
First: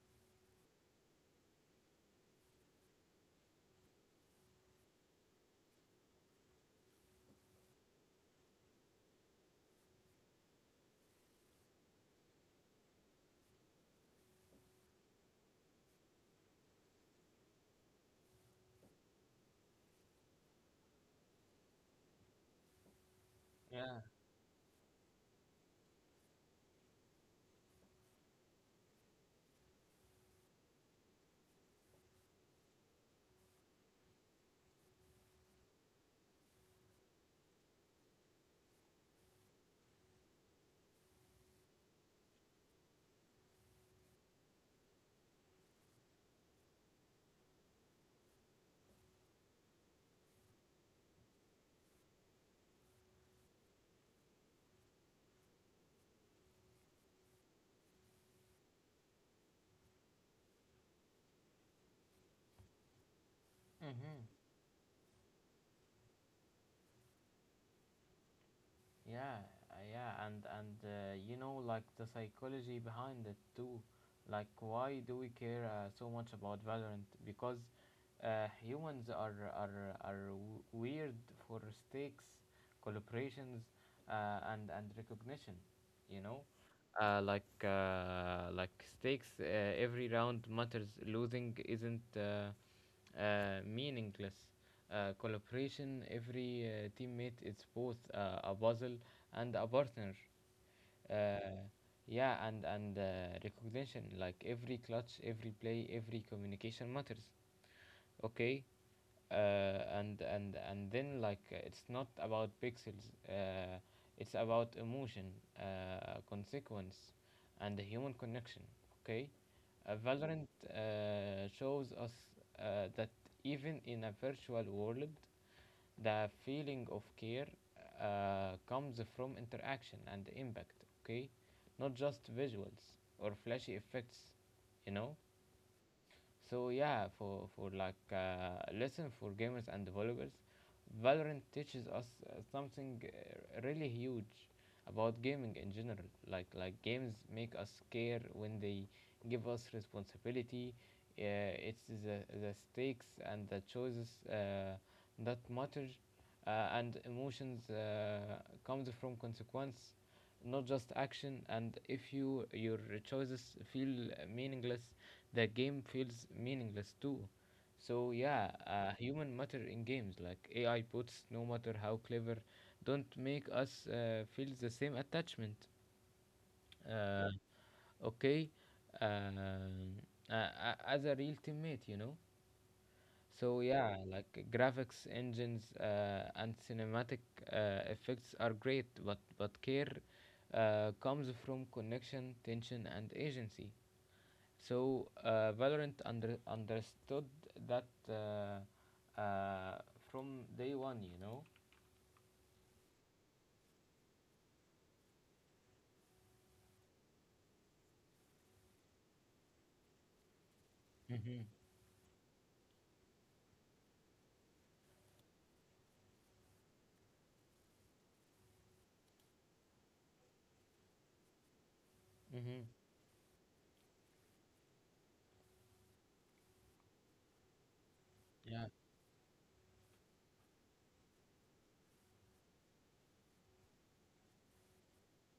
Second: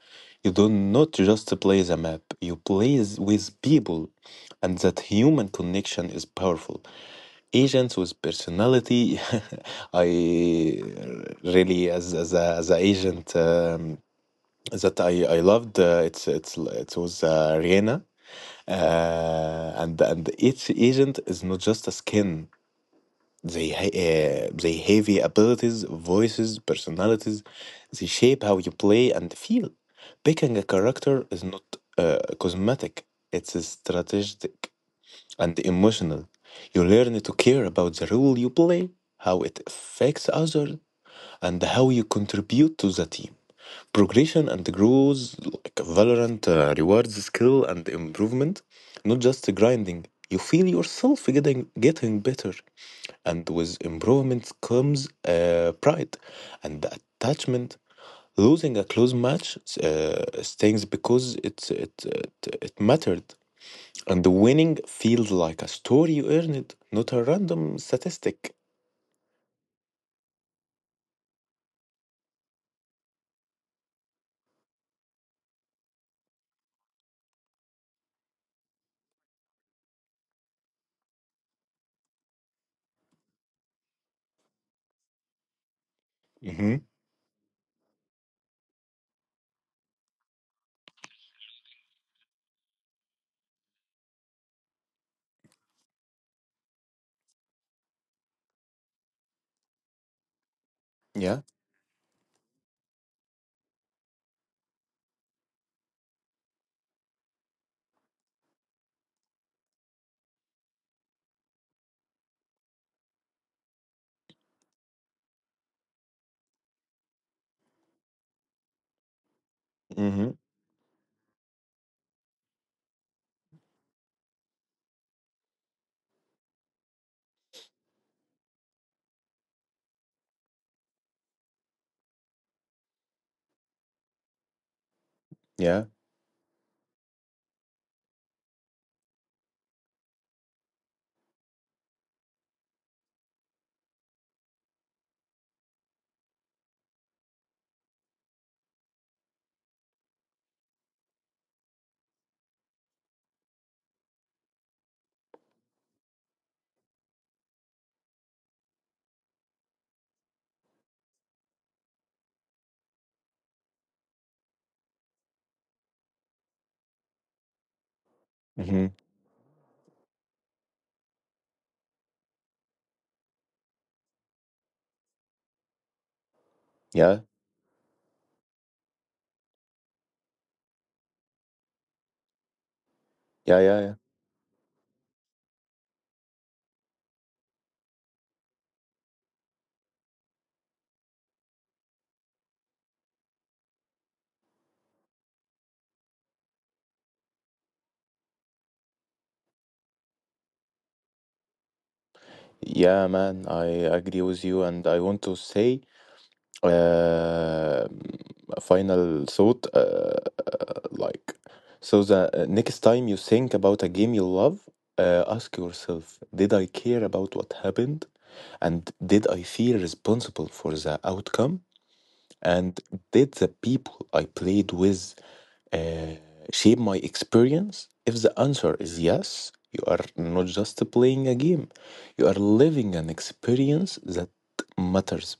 You do not just play the map, you play with people, and that human connection is powerful. Agents with personality. I really as a, as an agent that I loved. It's it was Rihanna, and each agent is not just a skin. They, ha- Mm. uh, they have your abilities, voices, personalities. They shape how you play and feel. Picking a character is not cosmetic, it's a strategic and emotional. You learn to care about the role you play, how it affects others, and how you contribute to the team. Progression and growth, like Valorant, rewards skill and improvement, not just grinding. You feel yourself getting better, and with improvement comes pride and attachment. Losing a close match stings because it, it it mattered, and Mm-hmm. the winning feels like a story you earned, not a random statistic. Yeah, yeah, like the psychology behind it too. Like, why do we care so much about Valorant? Because humans are weird for stakes, collaborations, and recognition. You know, Mm-hmm. Like stakes. Every round matters. Losing isn't meaningless. Collaboration. Every teammate is both a puzzle and a partner. Yeah. Uh, yeah, and recognition. Like every clutch, every play, every communication matters. Okay, uh, and then, like, it's not about pixels, it's about emotion, consequence, and the human connection. Okay, Mm-hmm. Valorant shows us that even in a virtual world the feeling of care comes from interaction and impact. Okay, not just visuals or flashy effects, you know. Yeah. So yeah, for like lesson for gamers and developers, Valorant teaches us something really huge about gaming in general. Like games make us care when they give us responsibility. It's the stakes and the choices that matter, and emotions comes from consequence, not just action. And if your choices feel meaningless, the game feels meaningless too. So yeah, Mm-hmm. Human matter in games, like AI puts no matter how clever, don't make us feel the same attachment, Yeah. uh, okay, um, as a real teammate, you know. Yeah. So Yeah. Yeah. yeah, like graphics engines and cinematic effects are great, but care comes from connection, tension, and agency. So Valorant understood that from day one, you know. Yeah, man, I agree with you, and I want to say uh, a final thought. Like, Mm-hmm. so the next time you think about a game you love, ask yourself, did I care about what happened, and did I feel responsible for the outcome? Mm-hmm. And did the people I played with uh, shape my experience? If the Yeah. answer is yes, you are not just playing a game, you are living an experience that matters.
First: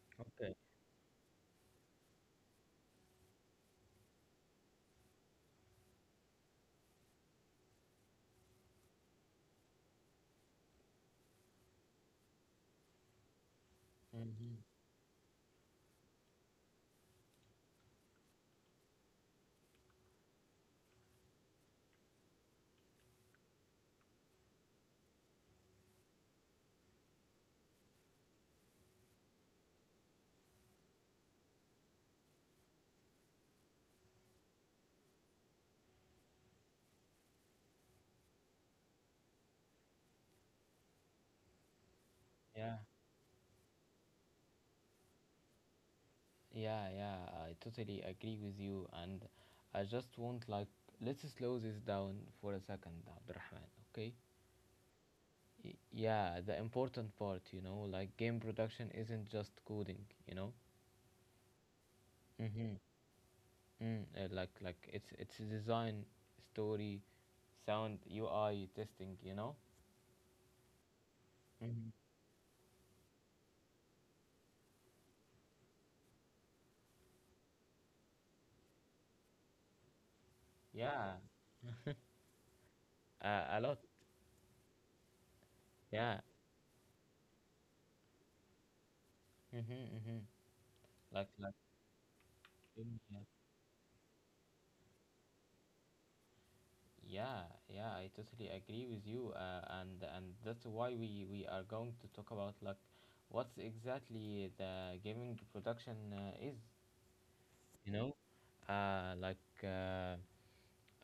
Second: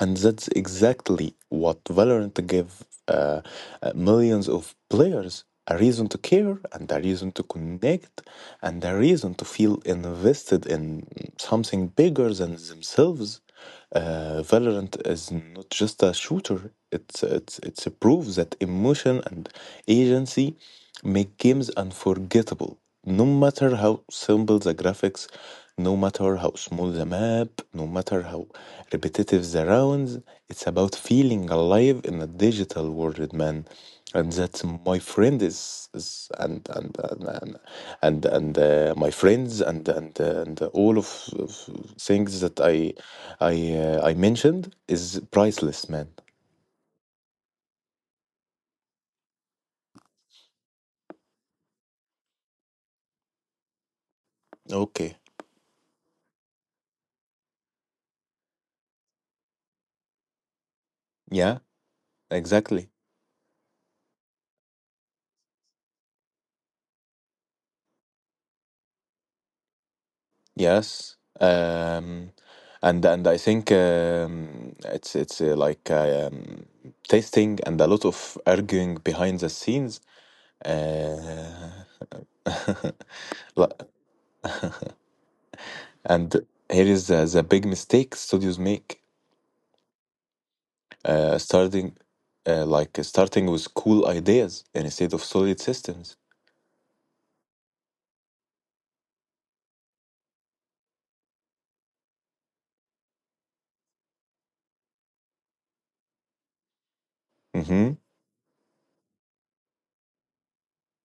And that's Okay. exactly what Valorant gave millions of players a reason to care and a reason to connect and a reason to feel invested in something bigger than themselves. Mm-hmm. Valorant is not just a shooter, it's a proof that emotion and agency make games unforgettable, no matter how simple the graphics, no matter how small the map, no matter how repetitive the rounds. It's about feeling alive in a digital world, man. And that's my friend is and, my friends and all of things that Yeah. I mentioned is priceless, man. Yeah. Yeah. I totally agree with you, and I just want, like, let's slow this down for a second, Abdurrahman. Okay. Okay. Yeah, the important part, you know, like game production isn't just coding, you know. Yeah. Mm-hmm. Exactly. Mm, like it's design, story, sound, UI testing, you know. Yes, Mm-hmm. um, And I think it's testing and a lot of arguing behind the scenes. Yeah, Uh, a la- lot. Yeah. and here is the big mistake studios make, Mm-hmm, mm-hmm. Like uh, like starting in, uh, starting with cool ideas instead of solid systems. yeah, yeah, I totally agree with you, and that's why we are going to talk about like what's exactly the gaming production is, you Hmm. know, like. Uh,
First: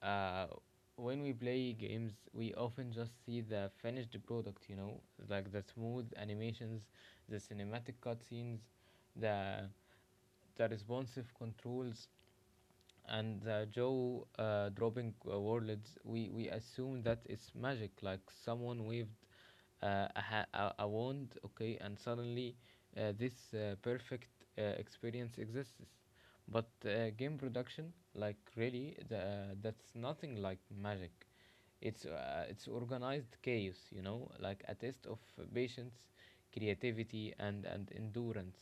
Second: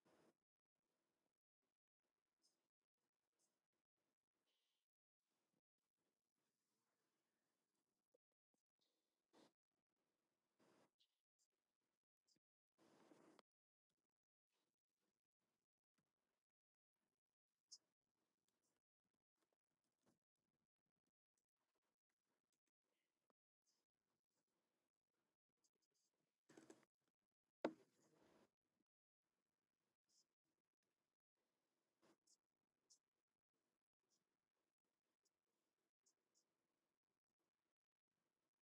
uh, when we play games, we often just see the finished product, you know, like the smooth animations, the cinematic cutscenes, the the responsive controls, and the Joe dropping words. We assume that it's magic, like someone waved I ha- I want, okay, and suddenly this perfect experience exists. But game production, like really, that's nothing like magic. It's organized chaos, like a test of patience, creativity, and endurance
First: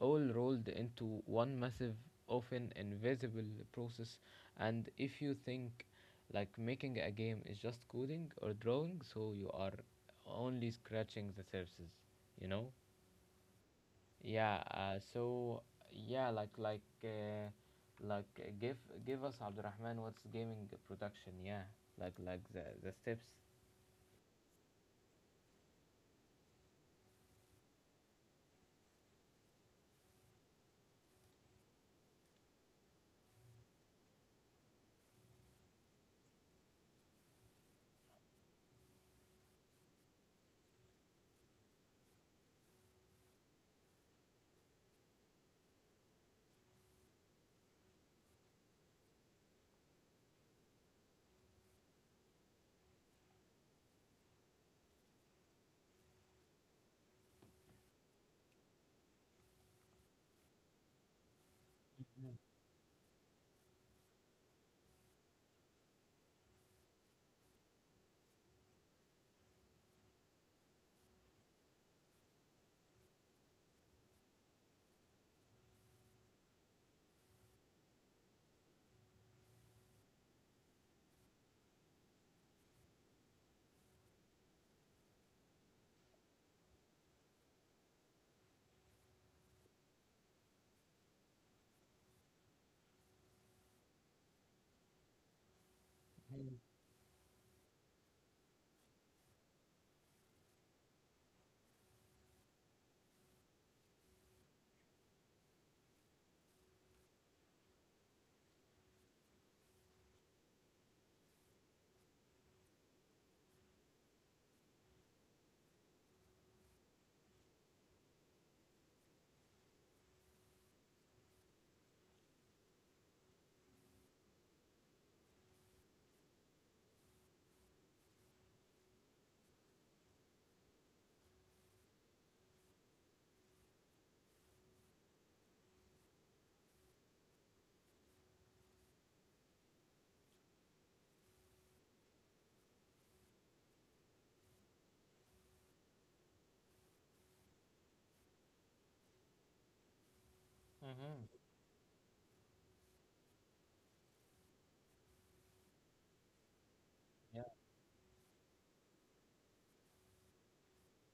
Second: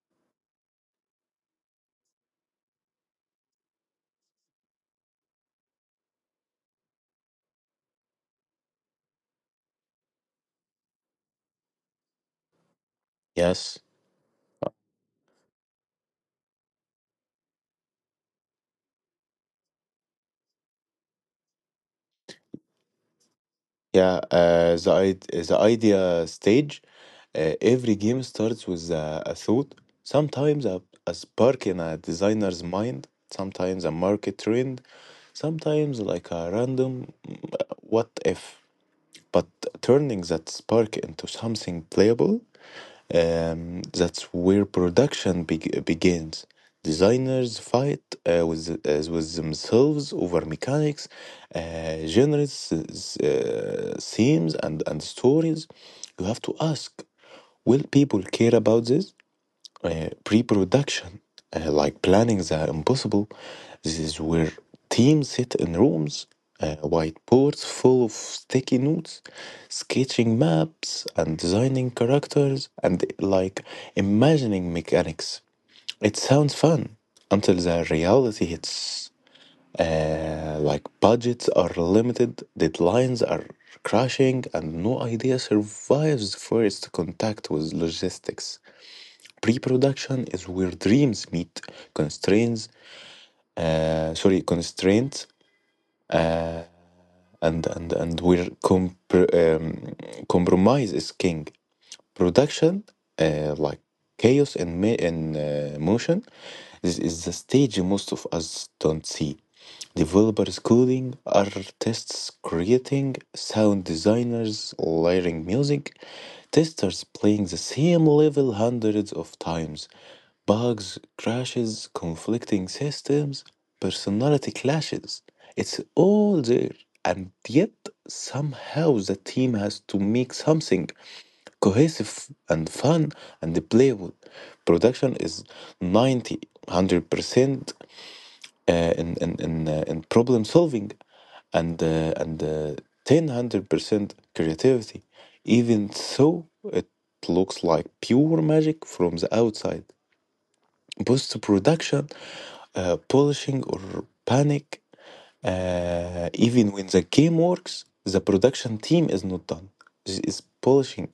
all rolled into one massive, often invisible process. And if you think like making a game is just coding or drawing, so you are only scratching the surface, you know? Yes. Yeah. So yeah, like give give us Abdurrahman, what's gaming production? Yeah, like the steps. The idea stage. Every game starts with a thought, sometimes a spark in a designer's mind, sometimes a market trend, sometimes like a random what if. But turning that spark into something playable, that's where production begins. Designers fight with themselves over mechanics, genres, themes, and stories. You have to ask, will people care about this? Pre-production, like planning the impossible. This is where teams sit in rooms, whiteboards full of sticky notes, sketching maps and designing characters and like imagining mechanics. It sounds fun until the reality hits. Like budgets are limited, deadlines are crashing, and no idea survives first contact with logistics. Pre production is where dreams meet constraints, constraints, Mm-hmm. And where compromise is king. Production, like chaos and motion, this is the stage most of us don't see. Developers coding, artists creating, sound designers layering music, testers playing the same level hundreds of times, bugs, crashes, conflicting systems, personality clashes. It's all there, and yet somehow the team has to make something cohesive and fun and playful. Production is 90, 100% in problem solving and 10, 100% creativity. Even so, it looks like pure magic from the outside. Post production, polishing, or panic. Even when the game Yeah, works, the production team is not done. This is polishing,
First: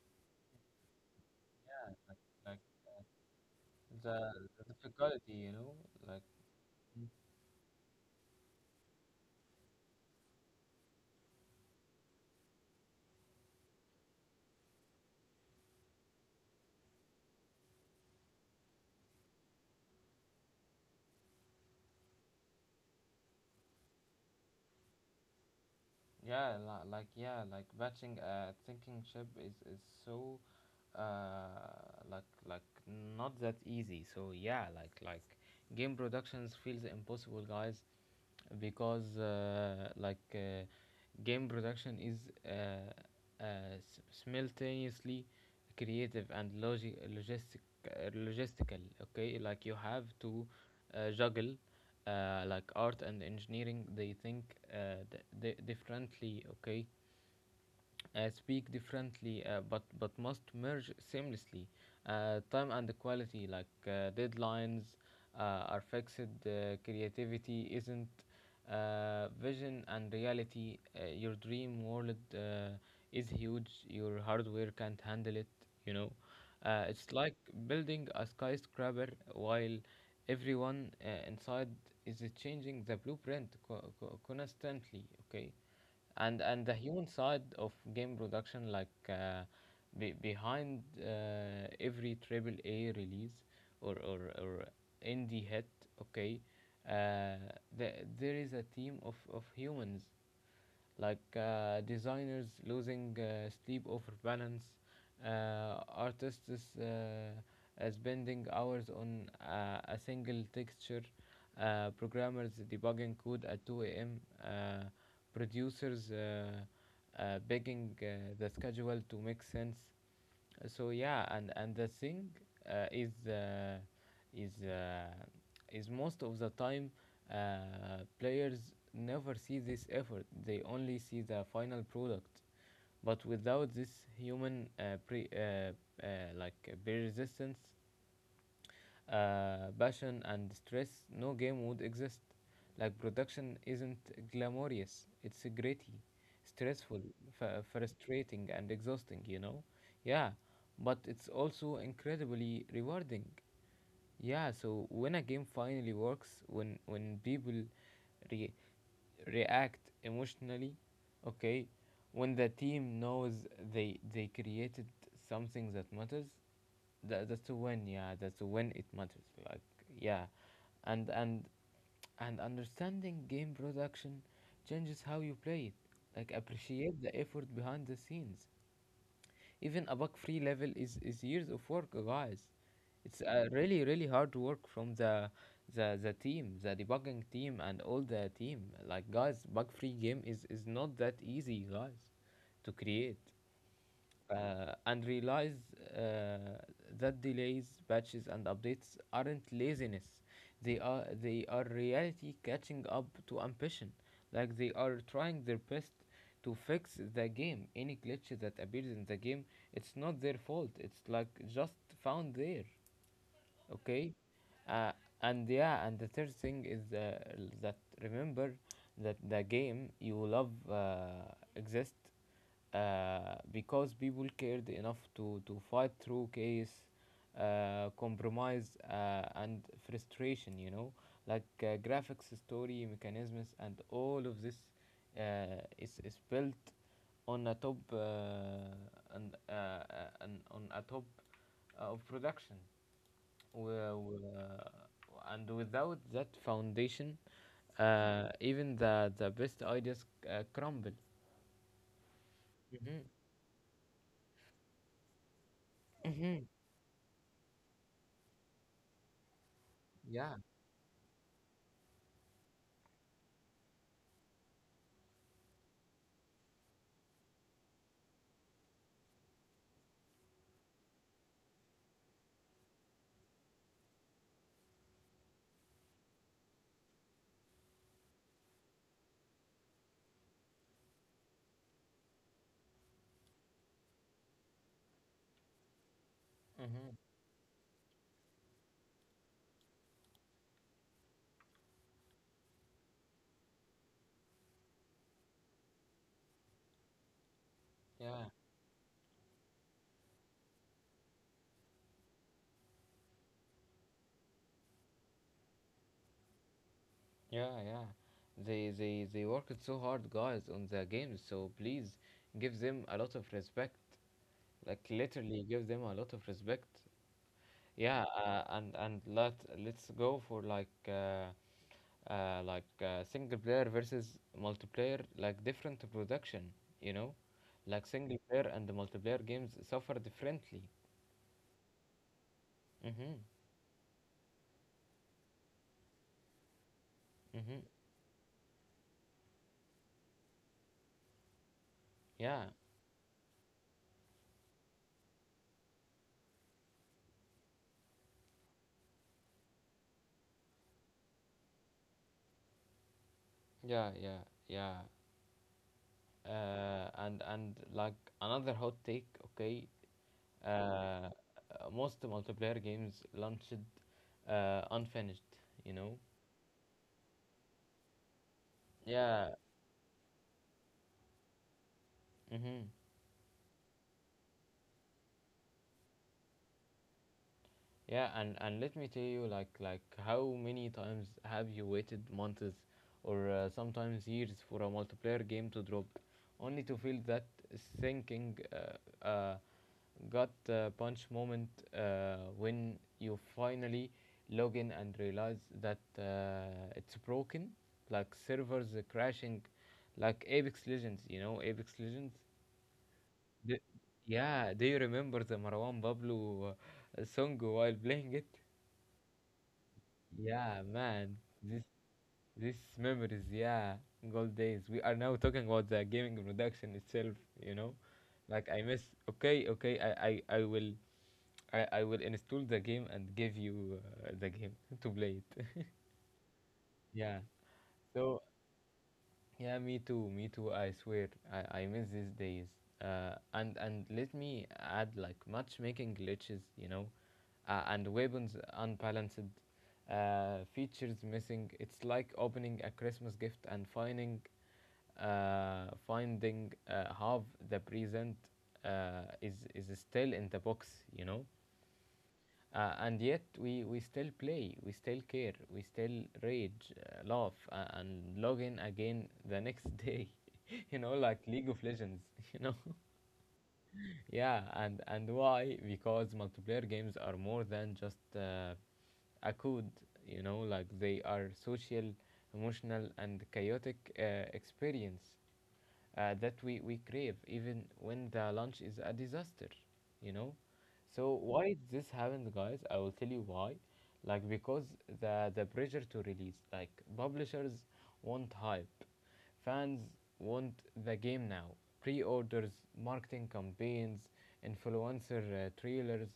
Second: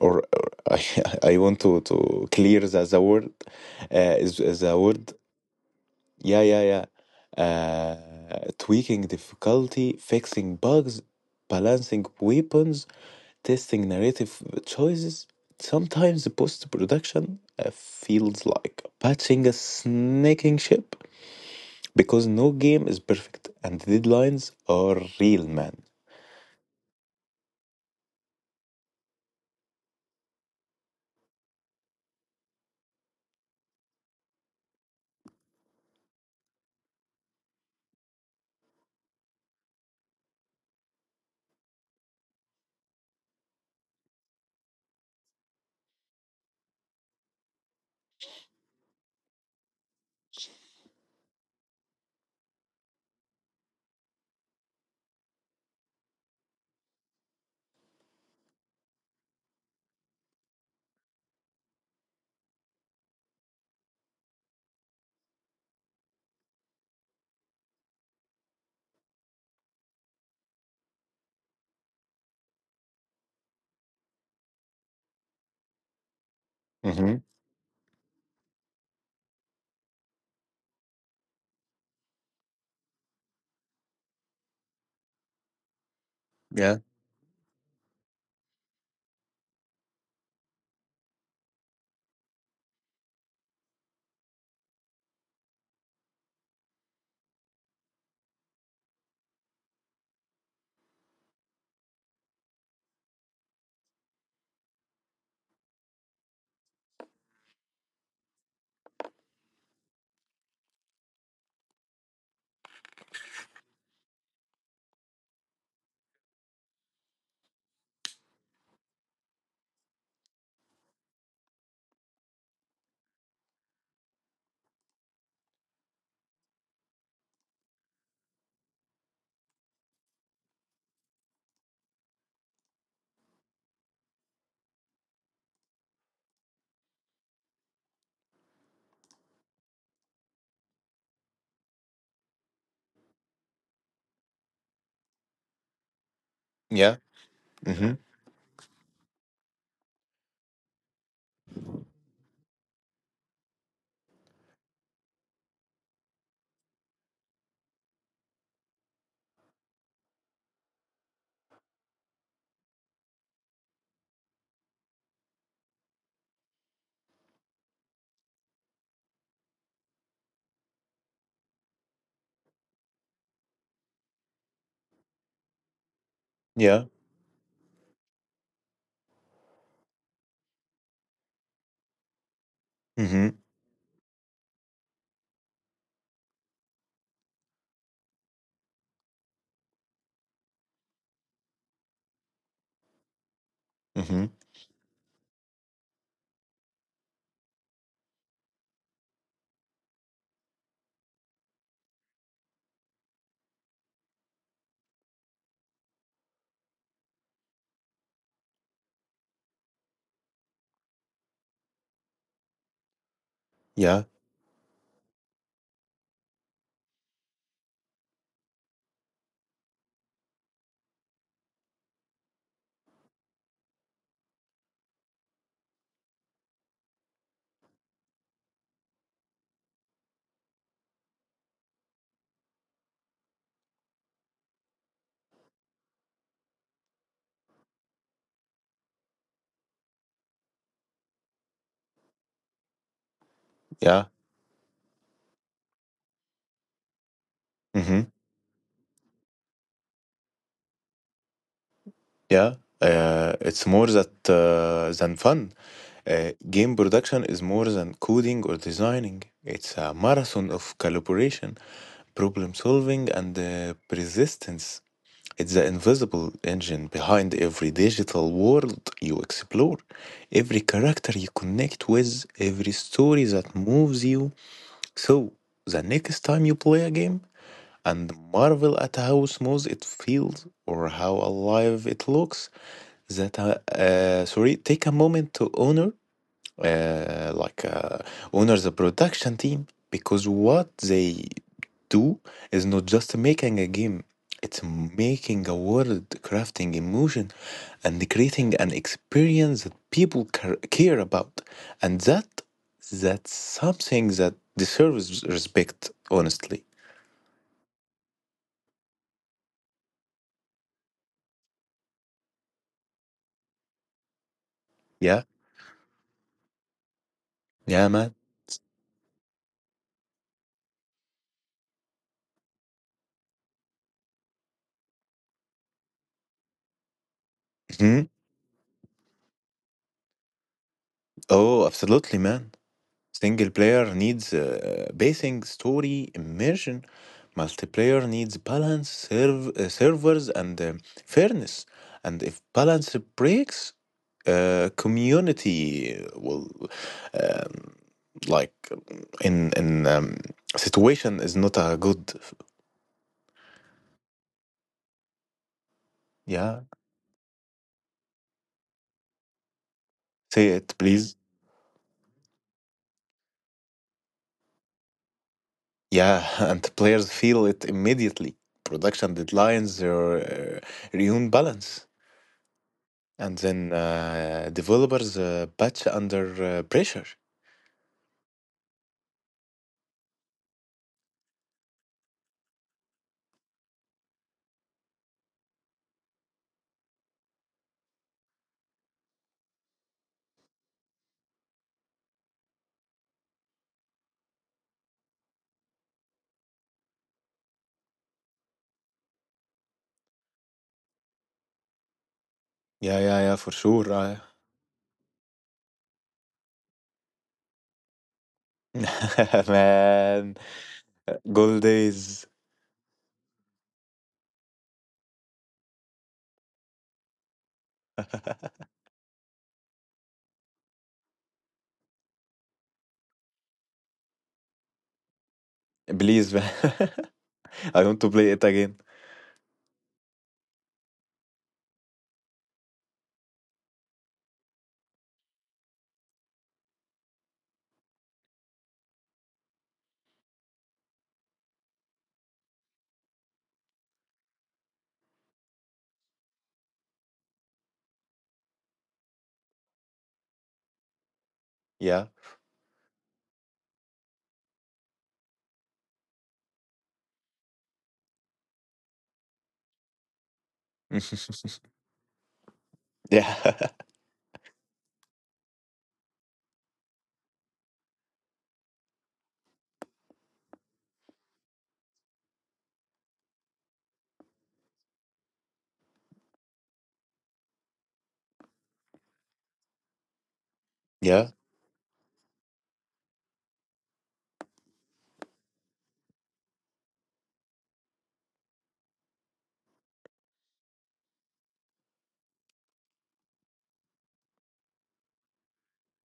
or I, I want yeah. To Like clear the word, uh, the, is the the word difficulty, you know, like. yeah yeah yeah uh, tweaking difficulty, fixing bugs, balancing weapons, testing narrative choices. Sometimes the post-production feels like patching a snaking ship because no game is perfect and deadlines are real, man. Yeah, like yeah, like batching a thinking chip is so uh like like not that easy. So yeah, game productions feels impossible, guys, because game production is uh, uh, simultaneously creative and logistic, logistical. Okay, like you have to juggle, like art and engineering. They think differently, okay. Speak differently, but must merge seamlessly. Time and quality, like deadlines are fixed, creativity isn't. Vision and reality, your dream world is huge, your hardware can't handle it, you know. It's Mm-hmm. like building a skyscraper while everyone inside is changing the blueprint constantly, okay. And the Yeah. human side of game production, like behind every triple A release, or indie hit, okay, uh, the, there is a team of humans, like designers losing sleep over balance, artists spending hours on a single texture, programmers debugging code at 2 a.m., producers begging the schedule to make sense. So yeah, and the thing uh, is uh, is uh, is most of the time players never see this effort. They only see the final product. But without this human uh, pre resistance, passion, and stress, no game would exist. Like production isn't glamorous, it's gritty, Yeah. stressful, Mm-hmm. frustrating, and exhausting, you know? Yeah, but it's also incredibly rewarding. Yeah, so when a game finally works, when people re- react emotionally, okay, when the team knows they created something that matters, that's when, yeah, that's when it matters. Like yeah. And and and understanding game production changes how you play it. Like Yeah. appreciate the effort behind the scenes. Even a bug free level is years of work, guys. it's Mm-hmm. uh, really really hard work from the team, the debugging team, and all the team. Like guys, bug free game is not that easy, guys, to create. Mm-hmm. And realize uh, that delays, patches, and updates aren't laziness. They are reality catching up to ambition. Like they are trying their best to fix the game. Any glitch that appears in the game, it's not their fault. It's like just found there, Yeah. okay. uh, and yeah, and the third thing is that remember that the game you love exist because people cared enough to fight through chaos, compromise, and frustration, you know. Like graphics, story, mechanisms, and all of this is built on a top, and, uh, uh, and on a top of production. Wi- Yeah. wi- and without that foundation, Mhm. Even the best ideas crumble. Yeah, Mm-hmm. it's more that than fun. Mm-hmm. Game production is more than coding or designing. It's a Yeah. marathon of collaboration, problem solving, and persistence. It's the invisible engine behind every digital world you explore, every character you connect with, every story that moves you. So, the next time you play a game and marvel at how smooth it feels or how alive it looks, that sorry take a moment to honor Mm-hmm. uh, like uh, honor the production team, because what they do is not just making a game, it's making a world, crafting emotion, and Yeah. creating an experience that people care about, and that's something that deserves respect, honestly. Yeah. Yeah. They worked so hard, guys, on the games. So please give them a lot of respect. Like Yeah. literally, give them a lot of respect. Yeah, Yeah. man. And let let's go for like. Single player versus multiplayer, like different production, you know, like Hmm. single player and the multiplayer games suffer differently. Oh, absolutely, man. Mhm. Single player needs pacing, story, immersion. Mhm. Multiplayer needs balance, servers, and fairness. And if Yeah. balance breaks, community will, um, like in situation is not a good. Yeah. Yeah. Yeah. Yeah, And like another hot take, okay. say it Uh, please. Most multiplayer games launched unfinished, you know. Yeah, and players feel it immediately. Production Yeah. deadlines or uh, ruin balance. Mhm. And then developers patch under pressure. Yeah, and let me tell you, like how many times have you waited months or sometimes years for a multiplayer game to drop, only to feel that sinking gut punch moment when you finally log in and realize that it's broken, like servers are crashing, like Apex Legends, you know, Apex Legends. Yeah, yeah, yeah, for The- sure. I- yeah, do you remember the Marwan Pablo song while playing it? man, Yeah, man. gold This days. this memories, yeah, gold days. We are now talking about the gaming production itself, you know? Like I miss, okay, okay, I will I will install the game and give you the game to play it. Please, man. yeah. I want to So play it again. yeah, me too. Me too. I swear, I miss these days. And let me add, like matchmaking glitches, you know, and weapons unbalanced, features missing. It's like opening a Christmas gift and finding half the present is still in the box, you know. Yeah. And yet we still play, we still care, we still rage, laugh, and log in again the next day. You know, like League of Legends, you know? yeah. Yeah, and why? Because multiplayer games are more than just a code. You know, like they are social, emotional, and chaotic experience that we crave, even when the launch is a disaster. You know, so Yeah. why this happened, guys? I will tell you why. Like because the pressure to release, like publishers want hype. Fans want the game now. Pre orders, marketing campaigns, influencer trailers,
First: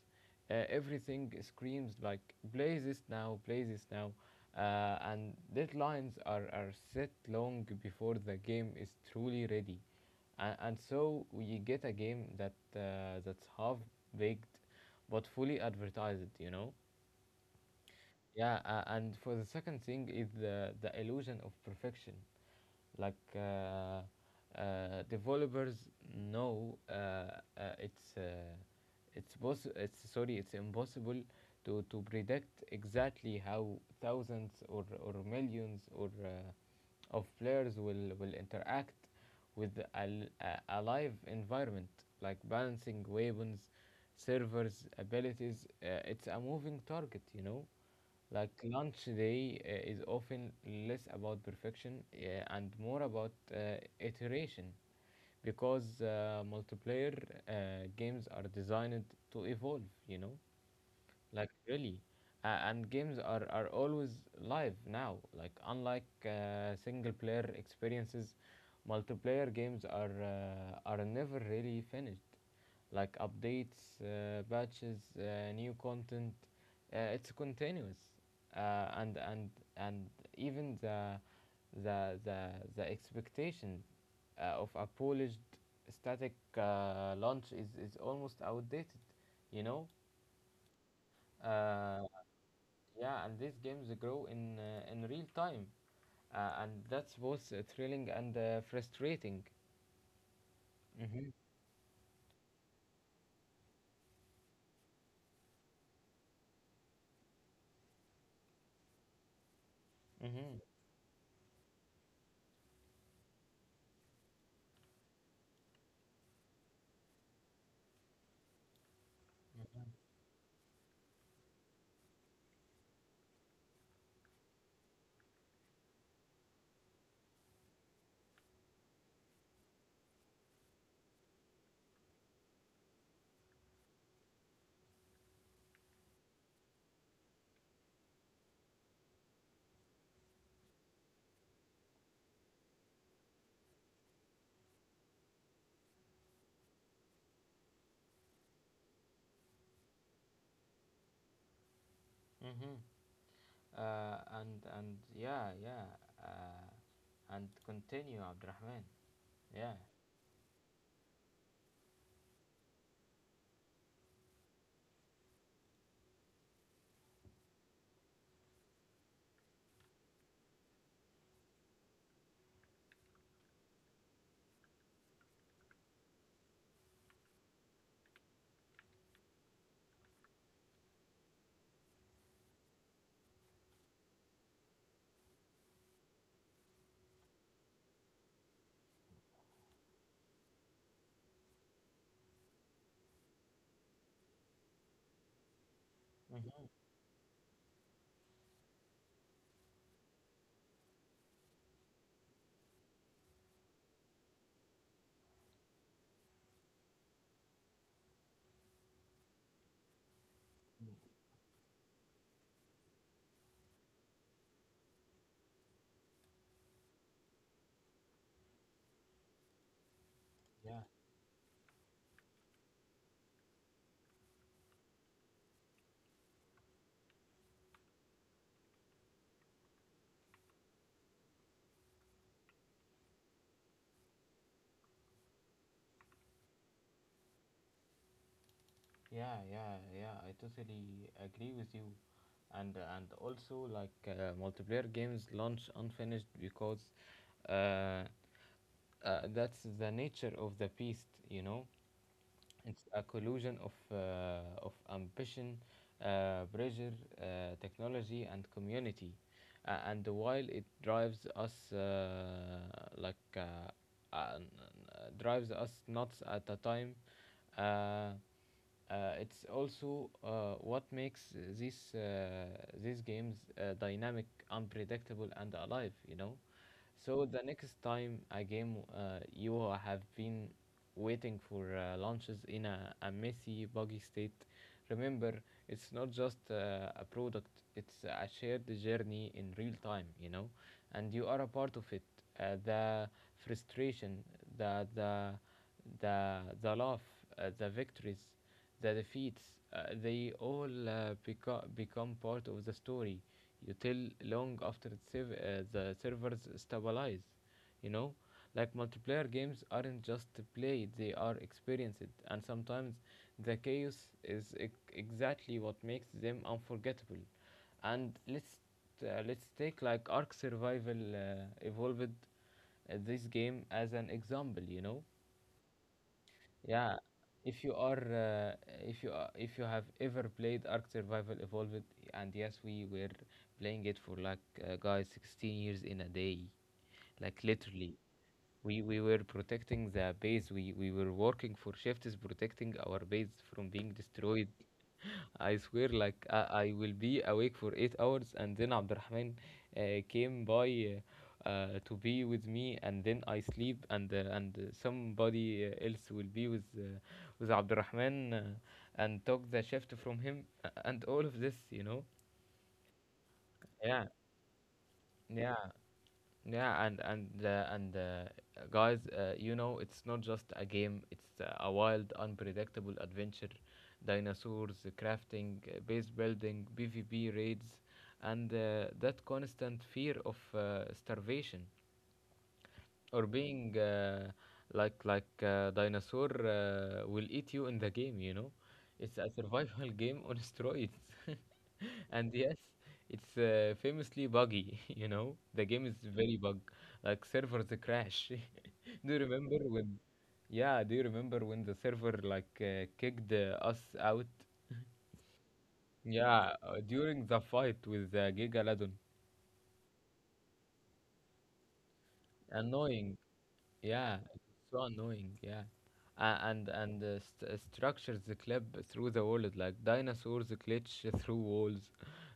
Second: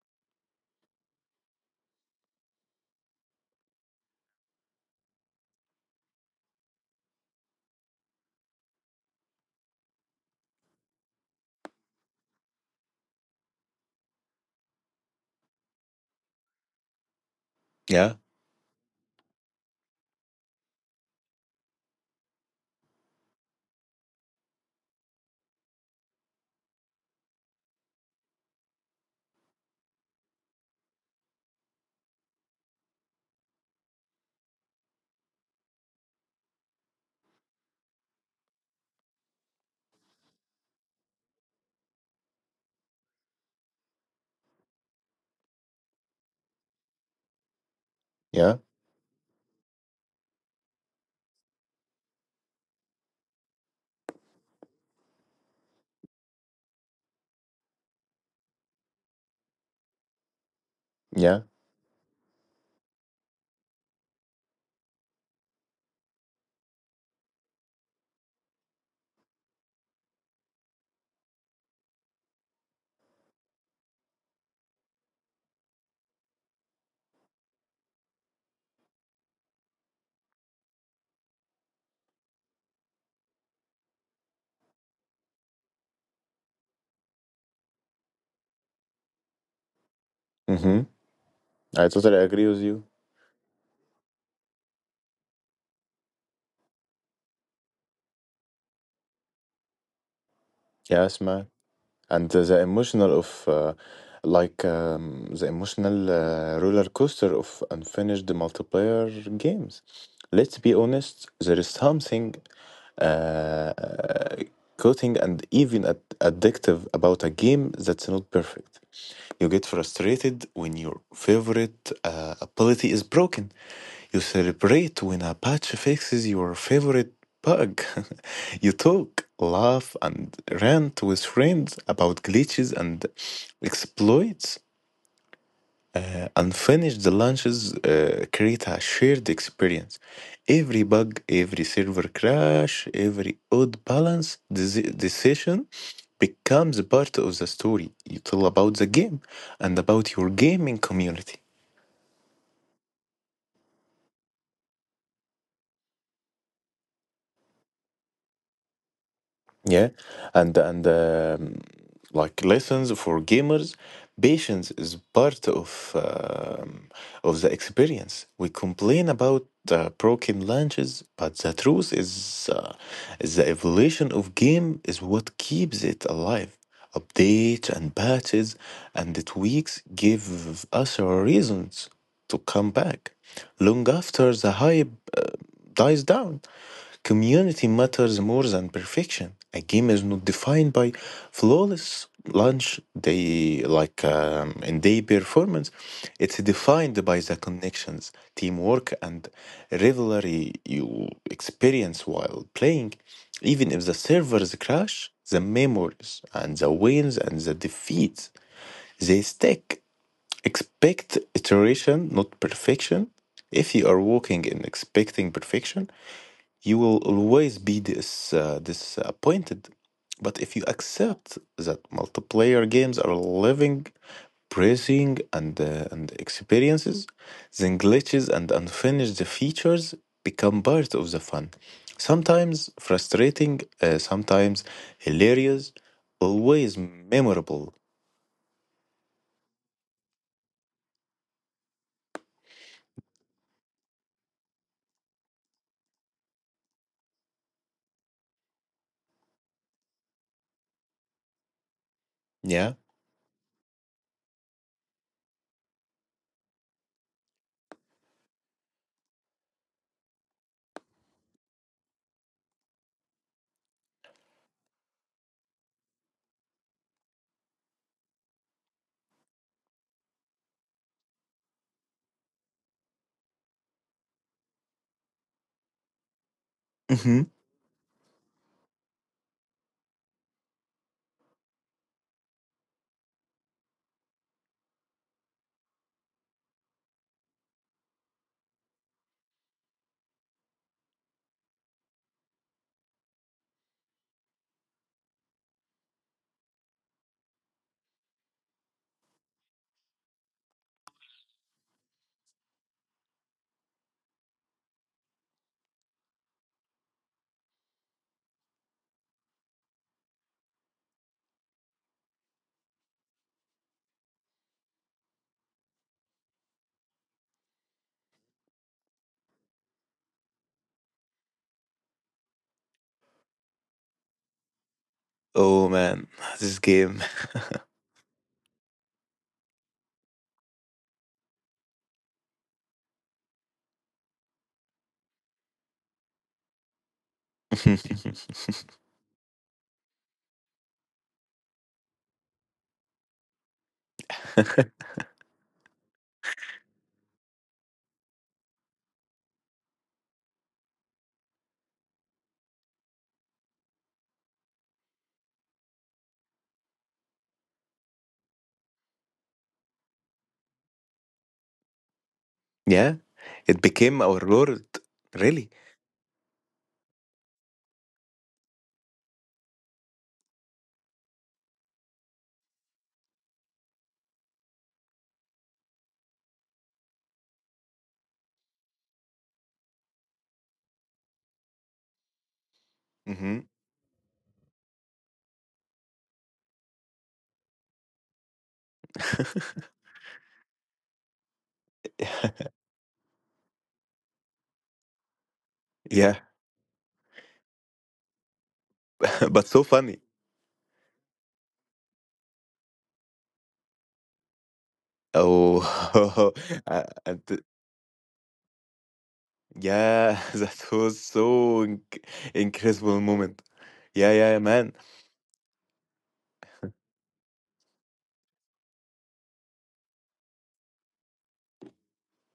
everything screams like play this now, play this now. And deadlines are set long before the game is truly ready. And so we get a game that that's half baked but fully advertised, you know? Yeah. Yeah, and for the second thing is the illusion of perfection, like developers know, it's boss it's sorry it's impossible to predict exactly how thousands or millions or of players will interact with a live environment. Like balancing weapons, servers, abilities, it's a moving target, you know. Like Yeah. lunch day is often less about perfection and more about iteration, because multiplayer games are designed to evolve, you know? Yeah. Like really. And games are always live now, like unlike single player experiences, multiplayer games are never really finished. Like updates, patches, new content, it's continuous. Uh, and and and even the the, the expectation of a polished, static launch is almost outdated, you know. Mm-hmm. I uh, totally agree with you. yeah, and these games grow in real time, and that's both thrilling and frustrating. Yes, Mm-hmm. man. And the emotional of like The emotional roller coaster of unfinished multiplayer games. Let's Mm-hmm. be honest, there is something uh, coating and even addictive about a game that's not perfect. You get frustrated when your favorite ability is broken. You celebrate when a patch fixes your favorite bug. You talk, laugh, and rant with friends about glitches and exploits, and finished the launches create a shared experience. Every bug, every server crash, every odd balance decision becomes a part of the story you tell about the game and about your gaming community. Mm-hmm. Yeah, uh, and continue, Abdurrahman. Yeah. Yeah. And Like lessons for gamers: patience is part of the experience. We complain about broken launches, but the truth is, the evolution of game is what keeps it alive. Updates and patches and the tweaks give us reasons to come back long after the hype dies down. Community matters more than perfection. A game is not defined by flawless launch day, like and day performance. It's Mm-hmm. defined by the connections, teamwork, and rivalry you experience while playing. Even if the servers crash, the memories and the wins and the defeats, they stick. Expect iteration, not perfection. If you are walking and expecting perfection, you will always be this disappointed. But if you Yeah, accept that multiplayer games are living, bracing, and experiences, then glitches and unfinished features become part of the fun. Sometimes frustrating, sometimes hilarious, always memorable. yeah, yeah, yeah. I totally agree with you, and also like multiplayer games launch unfinished because uh, that's the nature of the beast, you know. Yeah. It's a collusion of ambition, pressure, technology, and community. And while it drives us like uh, uh, drives us nuts at a time, uh, it's also what makes these uh, these games dynamic, unpredictable, and alive. You know, so Hmm. the next time a game you have been waiting for launches in a messy, buggy state, remember it's not just a product, it's a shared journey in real time, you know, and you are a part of it. The frustration, the, the the love, the victories, the defeats. They all become part of the story. You tell long after the servers stabilize. You know, like multiplayer games aren't just played; they are experienced, and sometimes the chaos is exactly what makes them unforgettable. And let's take like Ark Survival Evolved, this game, as an example. You know, Oh man, this yeah, game. if you are, if you have ever played Ark Survival Evolved, and yes, we were playing it for like, guys, 16 years in a day, like literally. We were protecting the base. We were working for shifts, protecting our base from being destroyed. I swear, like I will be awake for 8 hours, and then Abdurrahman uh, came by to be with me, and then I sleep, and somebody else will be with Abdurrahman, and took the shift from him, and all of this, you know. Yeah, it became Yeah, our lord. Really. yeah. Yeah, and guys, you know, it's not just a game. It's a wild, unpredictable adventure. Dinosaurs, crafting, base building, PvP raids, and that constant fear of starvation or Mhm. being like a dinosaur will eat you in the game. It's a survival game on steroids. And yes, it's famously buggy. You know, the game is Yeah, very bug, like servers crash. do you but remember so when funny. Yeah, do you remember when the server like kicked us out? Oh, Yeah, uh, during and the th- fight with giga ladon. yeah, that was so incredible Annoying. moment. Yeah, Yeah, yeah, yeah, it's man. so annoying. Yeah, structures clip through the walls, like dinosaurs glitch through walls.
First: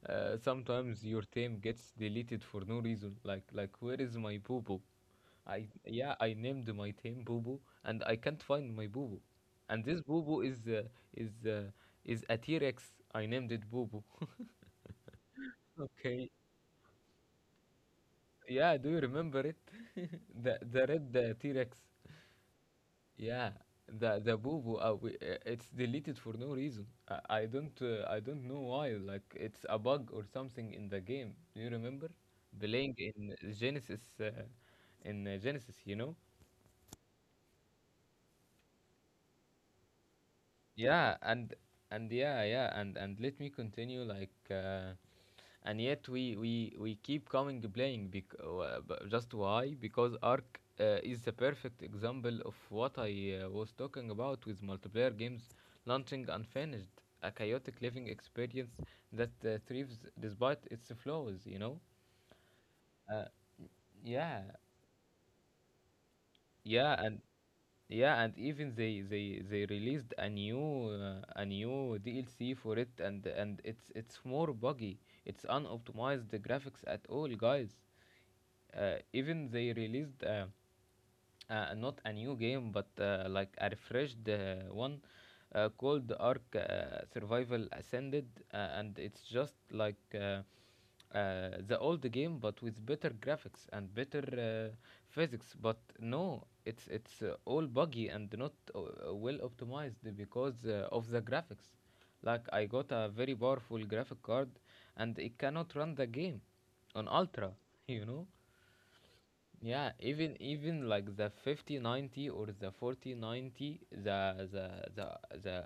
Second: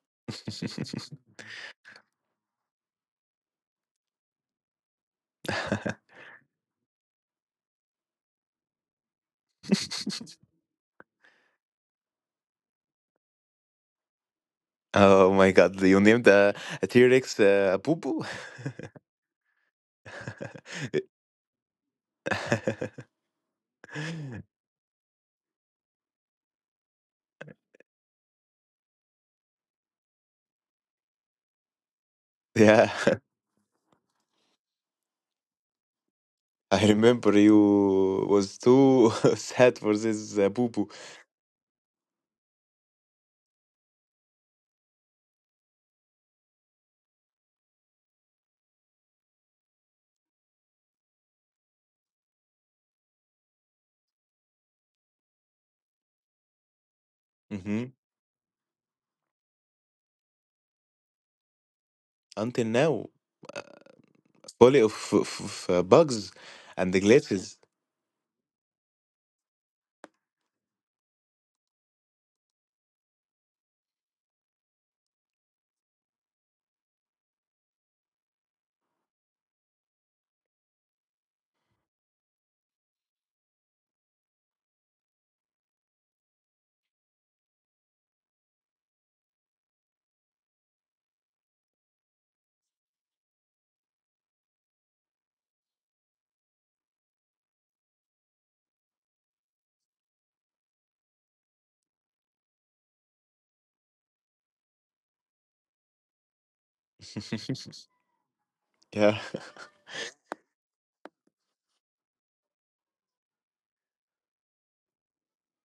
Sometimes your team gets deleted for no reason. Like where is my boo boo? I, named my team boo boo and I can't find my boo boo, and this boo boo is uh, is a T Rex. I named it boo boo. Oh my God, you named Okay. A T-Rex a poo-poo? Yeah, do you remember it? The red T Rex. Yeah, the boo-boo. It's deleted for no reason. I don't I don't know why. Like it's a bug or something in the game. Do you remember Yeah, playing in Genesis? In Genesis, you know. I remember you was too sad for this poo-poo. Yeah, and let me continue, like and yet we keep coming playing just why, because Ark is the perfect example of what I was talking about with multiplayer games launching unfinished, a chaotic Hmm. living experience that thrives despite its flaws, you know. Until now. uh, yeah Fully of, of bugs and yeah the and glitches. Yeah, and even they released a new DLC for it, and it's more buggy. It's unoptimized graphics at all, guys. Even they released not a new game but like a refreshed one, called Ark Survival Ascended, and it's just like the old game but with better graphics and better physics. But no, it's all buggy and not well optimized because of the graphics. Like I got a very powerful graphic card, and it cannot run the game on Ultra, you know. yeah, Yeah, even like the 5090 or the 4090, the the,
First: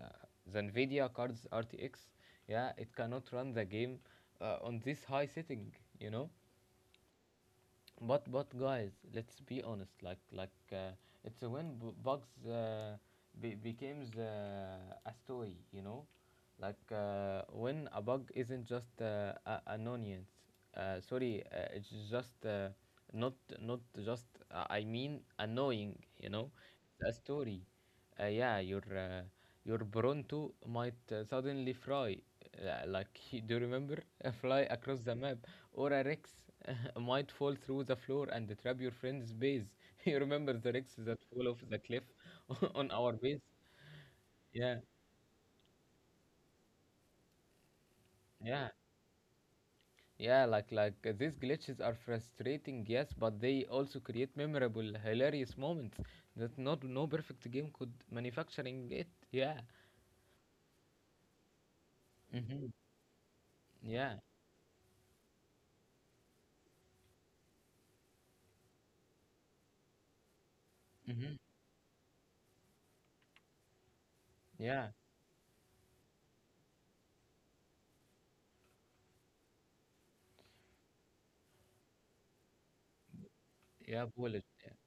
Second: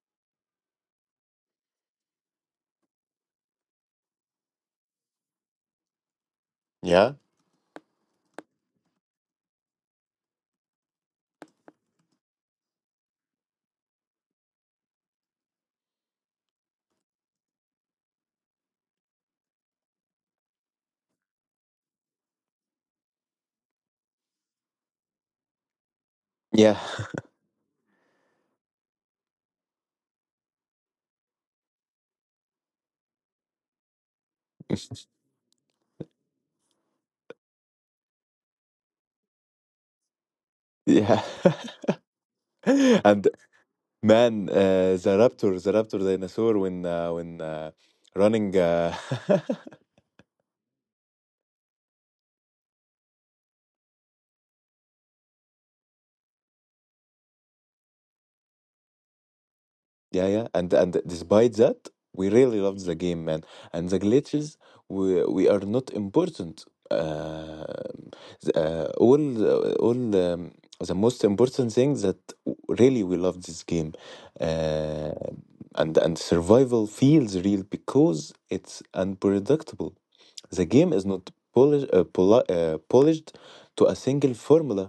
the Nvidia cards RTX, yeah, it cannot run the game on this high setting, you know? yeah, But guys, let's be honest. Like it's when bugs becomes a story, you know, like when a bug isn't just an onion. Sorry, it's just not not just. I mean, annoying. You know, yeah, it's a story. Yeah, your Bronto might suddenly fly, like do you remember, fly across the map, or a Rex might fall through the floor and trap your friend's base. You remember the Rex that yeah. fall off the cliff on our And base? man, Yeah, the raptor dinosaur, when running. yeah, yeah. Like these glitches are frustrating, yes, but they also create memorable, hilarious moments that not no perfect game could manufacturing it. Yeah. Yeah, yeah, and despite that, we really Mm-hmm. loved the game, man. And the Yeah. glitches, we are not important. The- all The most Mm-hmm. important thing that really we love this game, Yeah, uh, and survival feels real because it's unpredictable. The game is not polished to a yeah, single Paul. formula.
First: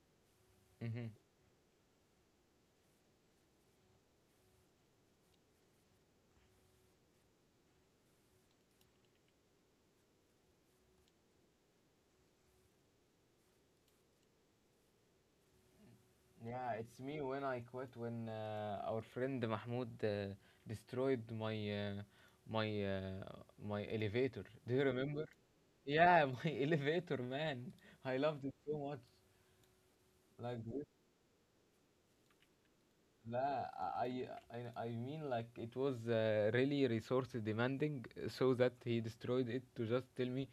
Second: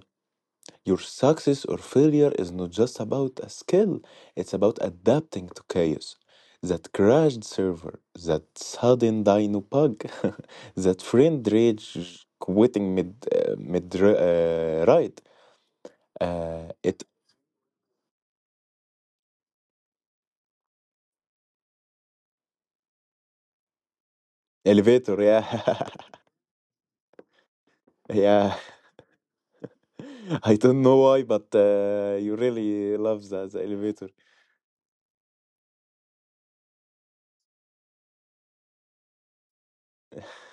Your Mhm. success or failure is not just about a skill, it's about adapting to chaos. That crashed server, that sudden dino bug, that friend rage quitting mid ride. Yeah, it's It me when I quit when our friend Mahmoud destroyed uh, my my elevator. Do you elevator, remember? yeah. Yeah, my elevator, man. I loved it yeah. so much. I Like don't this, know why, but you really love the la- elevator. I mean, like it was really resource demanding, so that he destroyed it to just tell me,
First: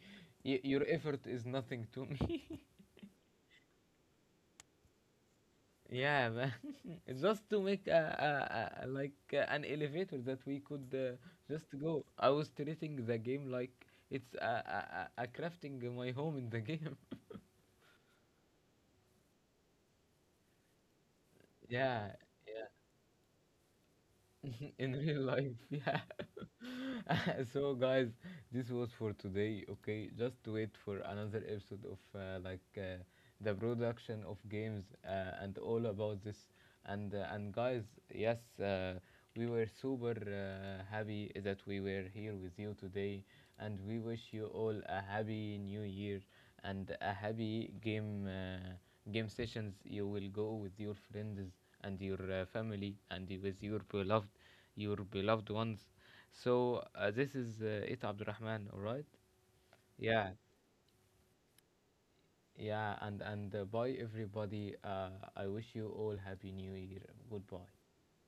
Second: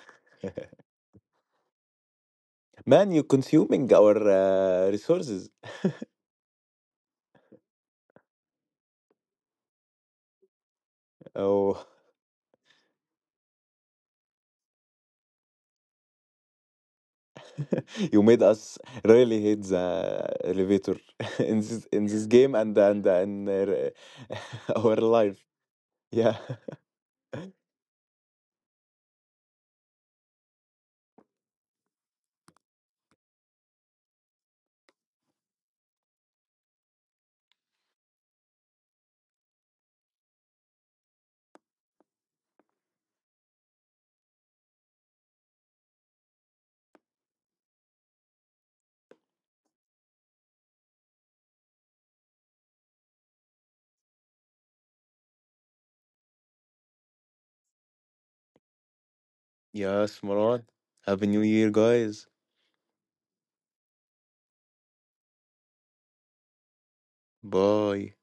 Your effort is nothing to me." Man, you're consuming our resources. Yeah, man. It's just to make a like an elevator that we could just Oh, go. I was treating the game like it's a crafting my home in the game. you made us really hate the elevator in Yeah, this game, yeah. and In our real life. life, yeah. Yeah. So guys, this was for today. Okay, just wait for another episode of, the production of games and all about this. And guys, yes, uh, we were super happy that we were here with you today, and we wish you all a happy new year and a happy game sessions. You will go with your friends and your family and with your beloved, your beloved ones. So this is it, Abdurrahman. All right. Yes, Yeah, Moran. Happy New Year, guys. yeah, and bye everybody. I wish you all happy New Year. Goodbye. Bye.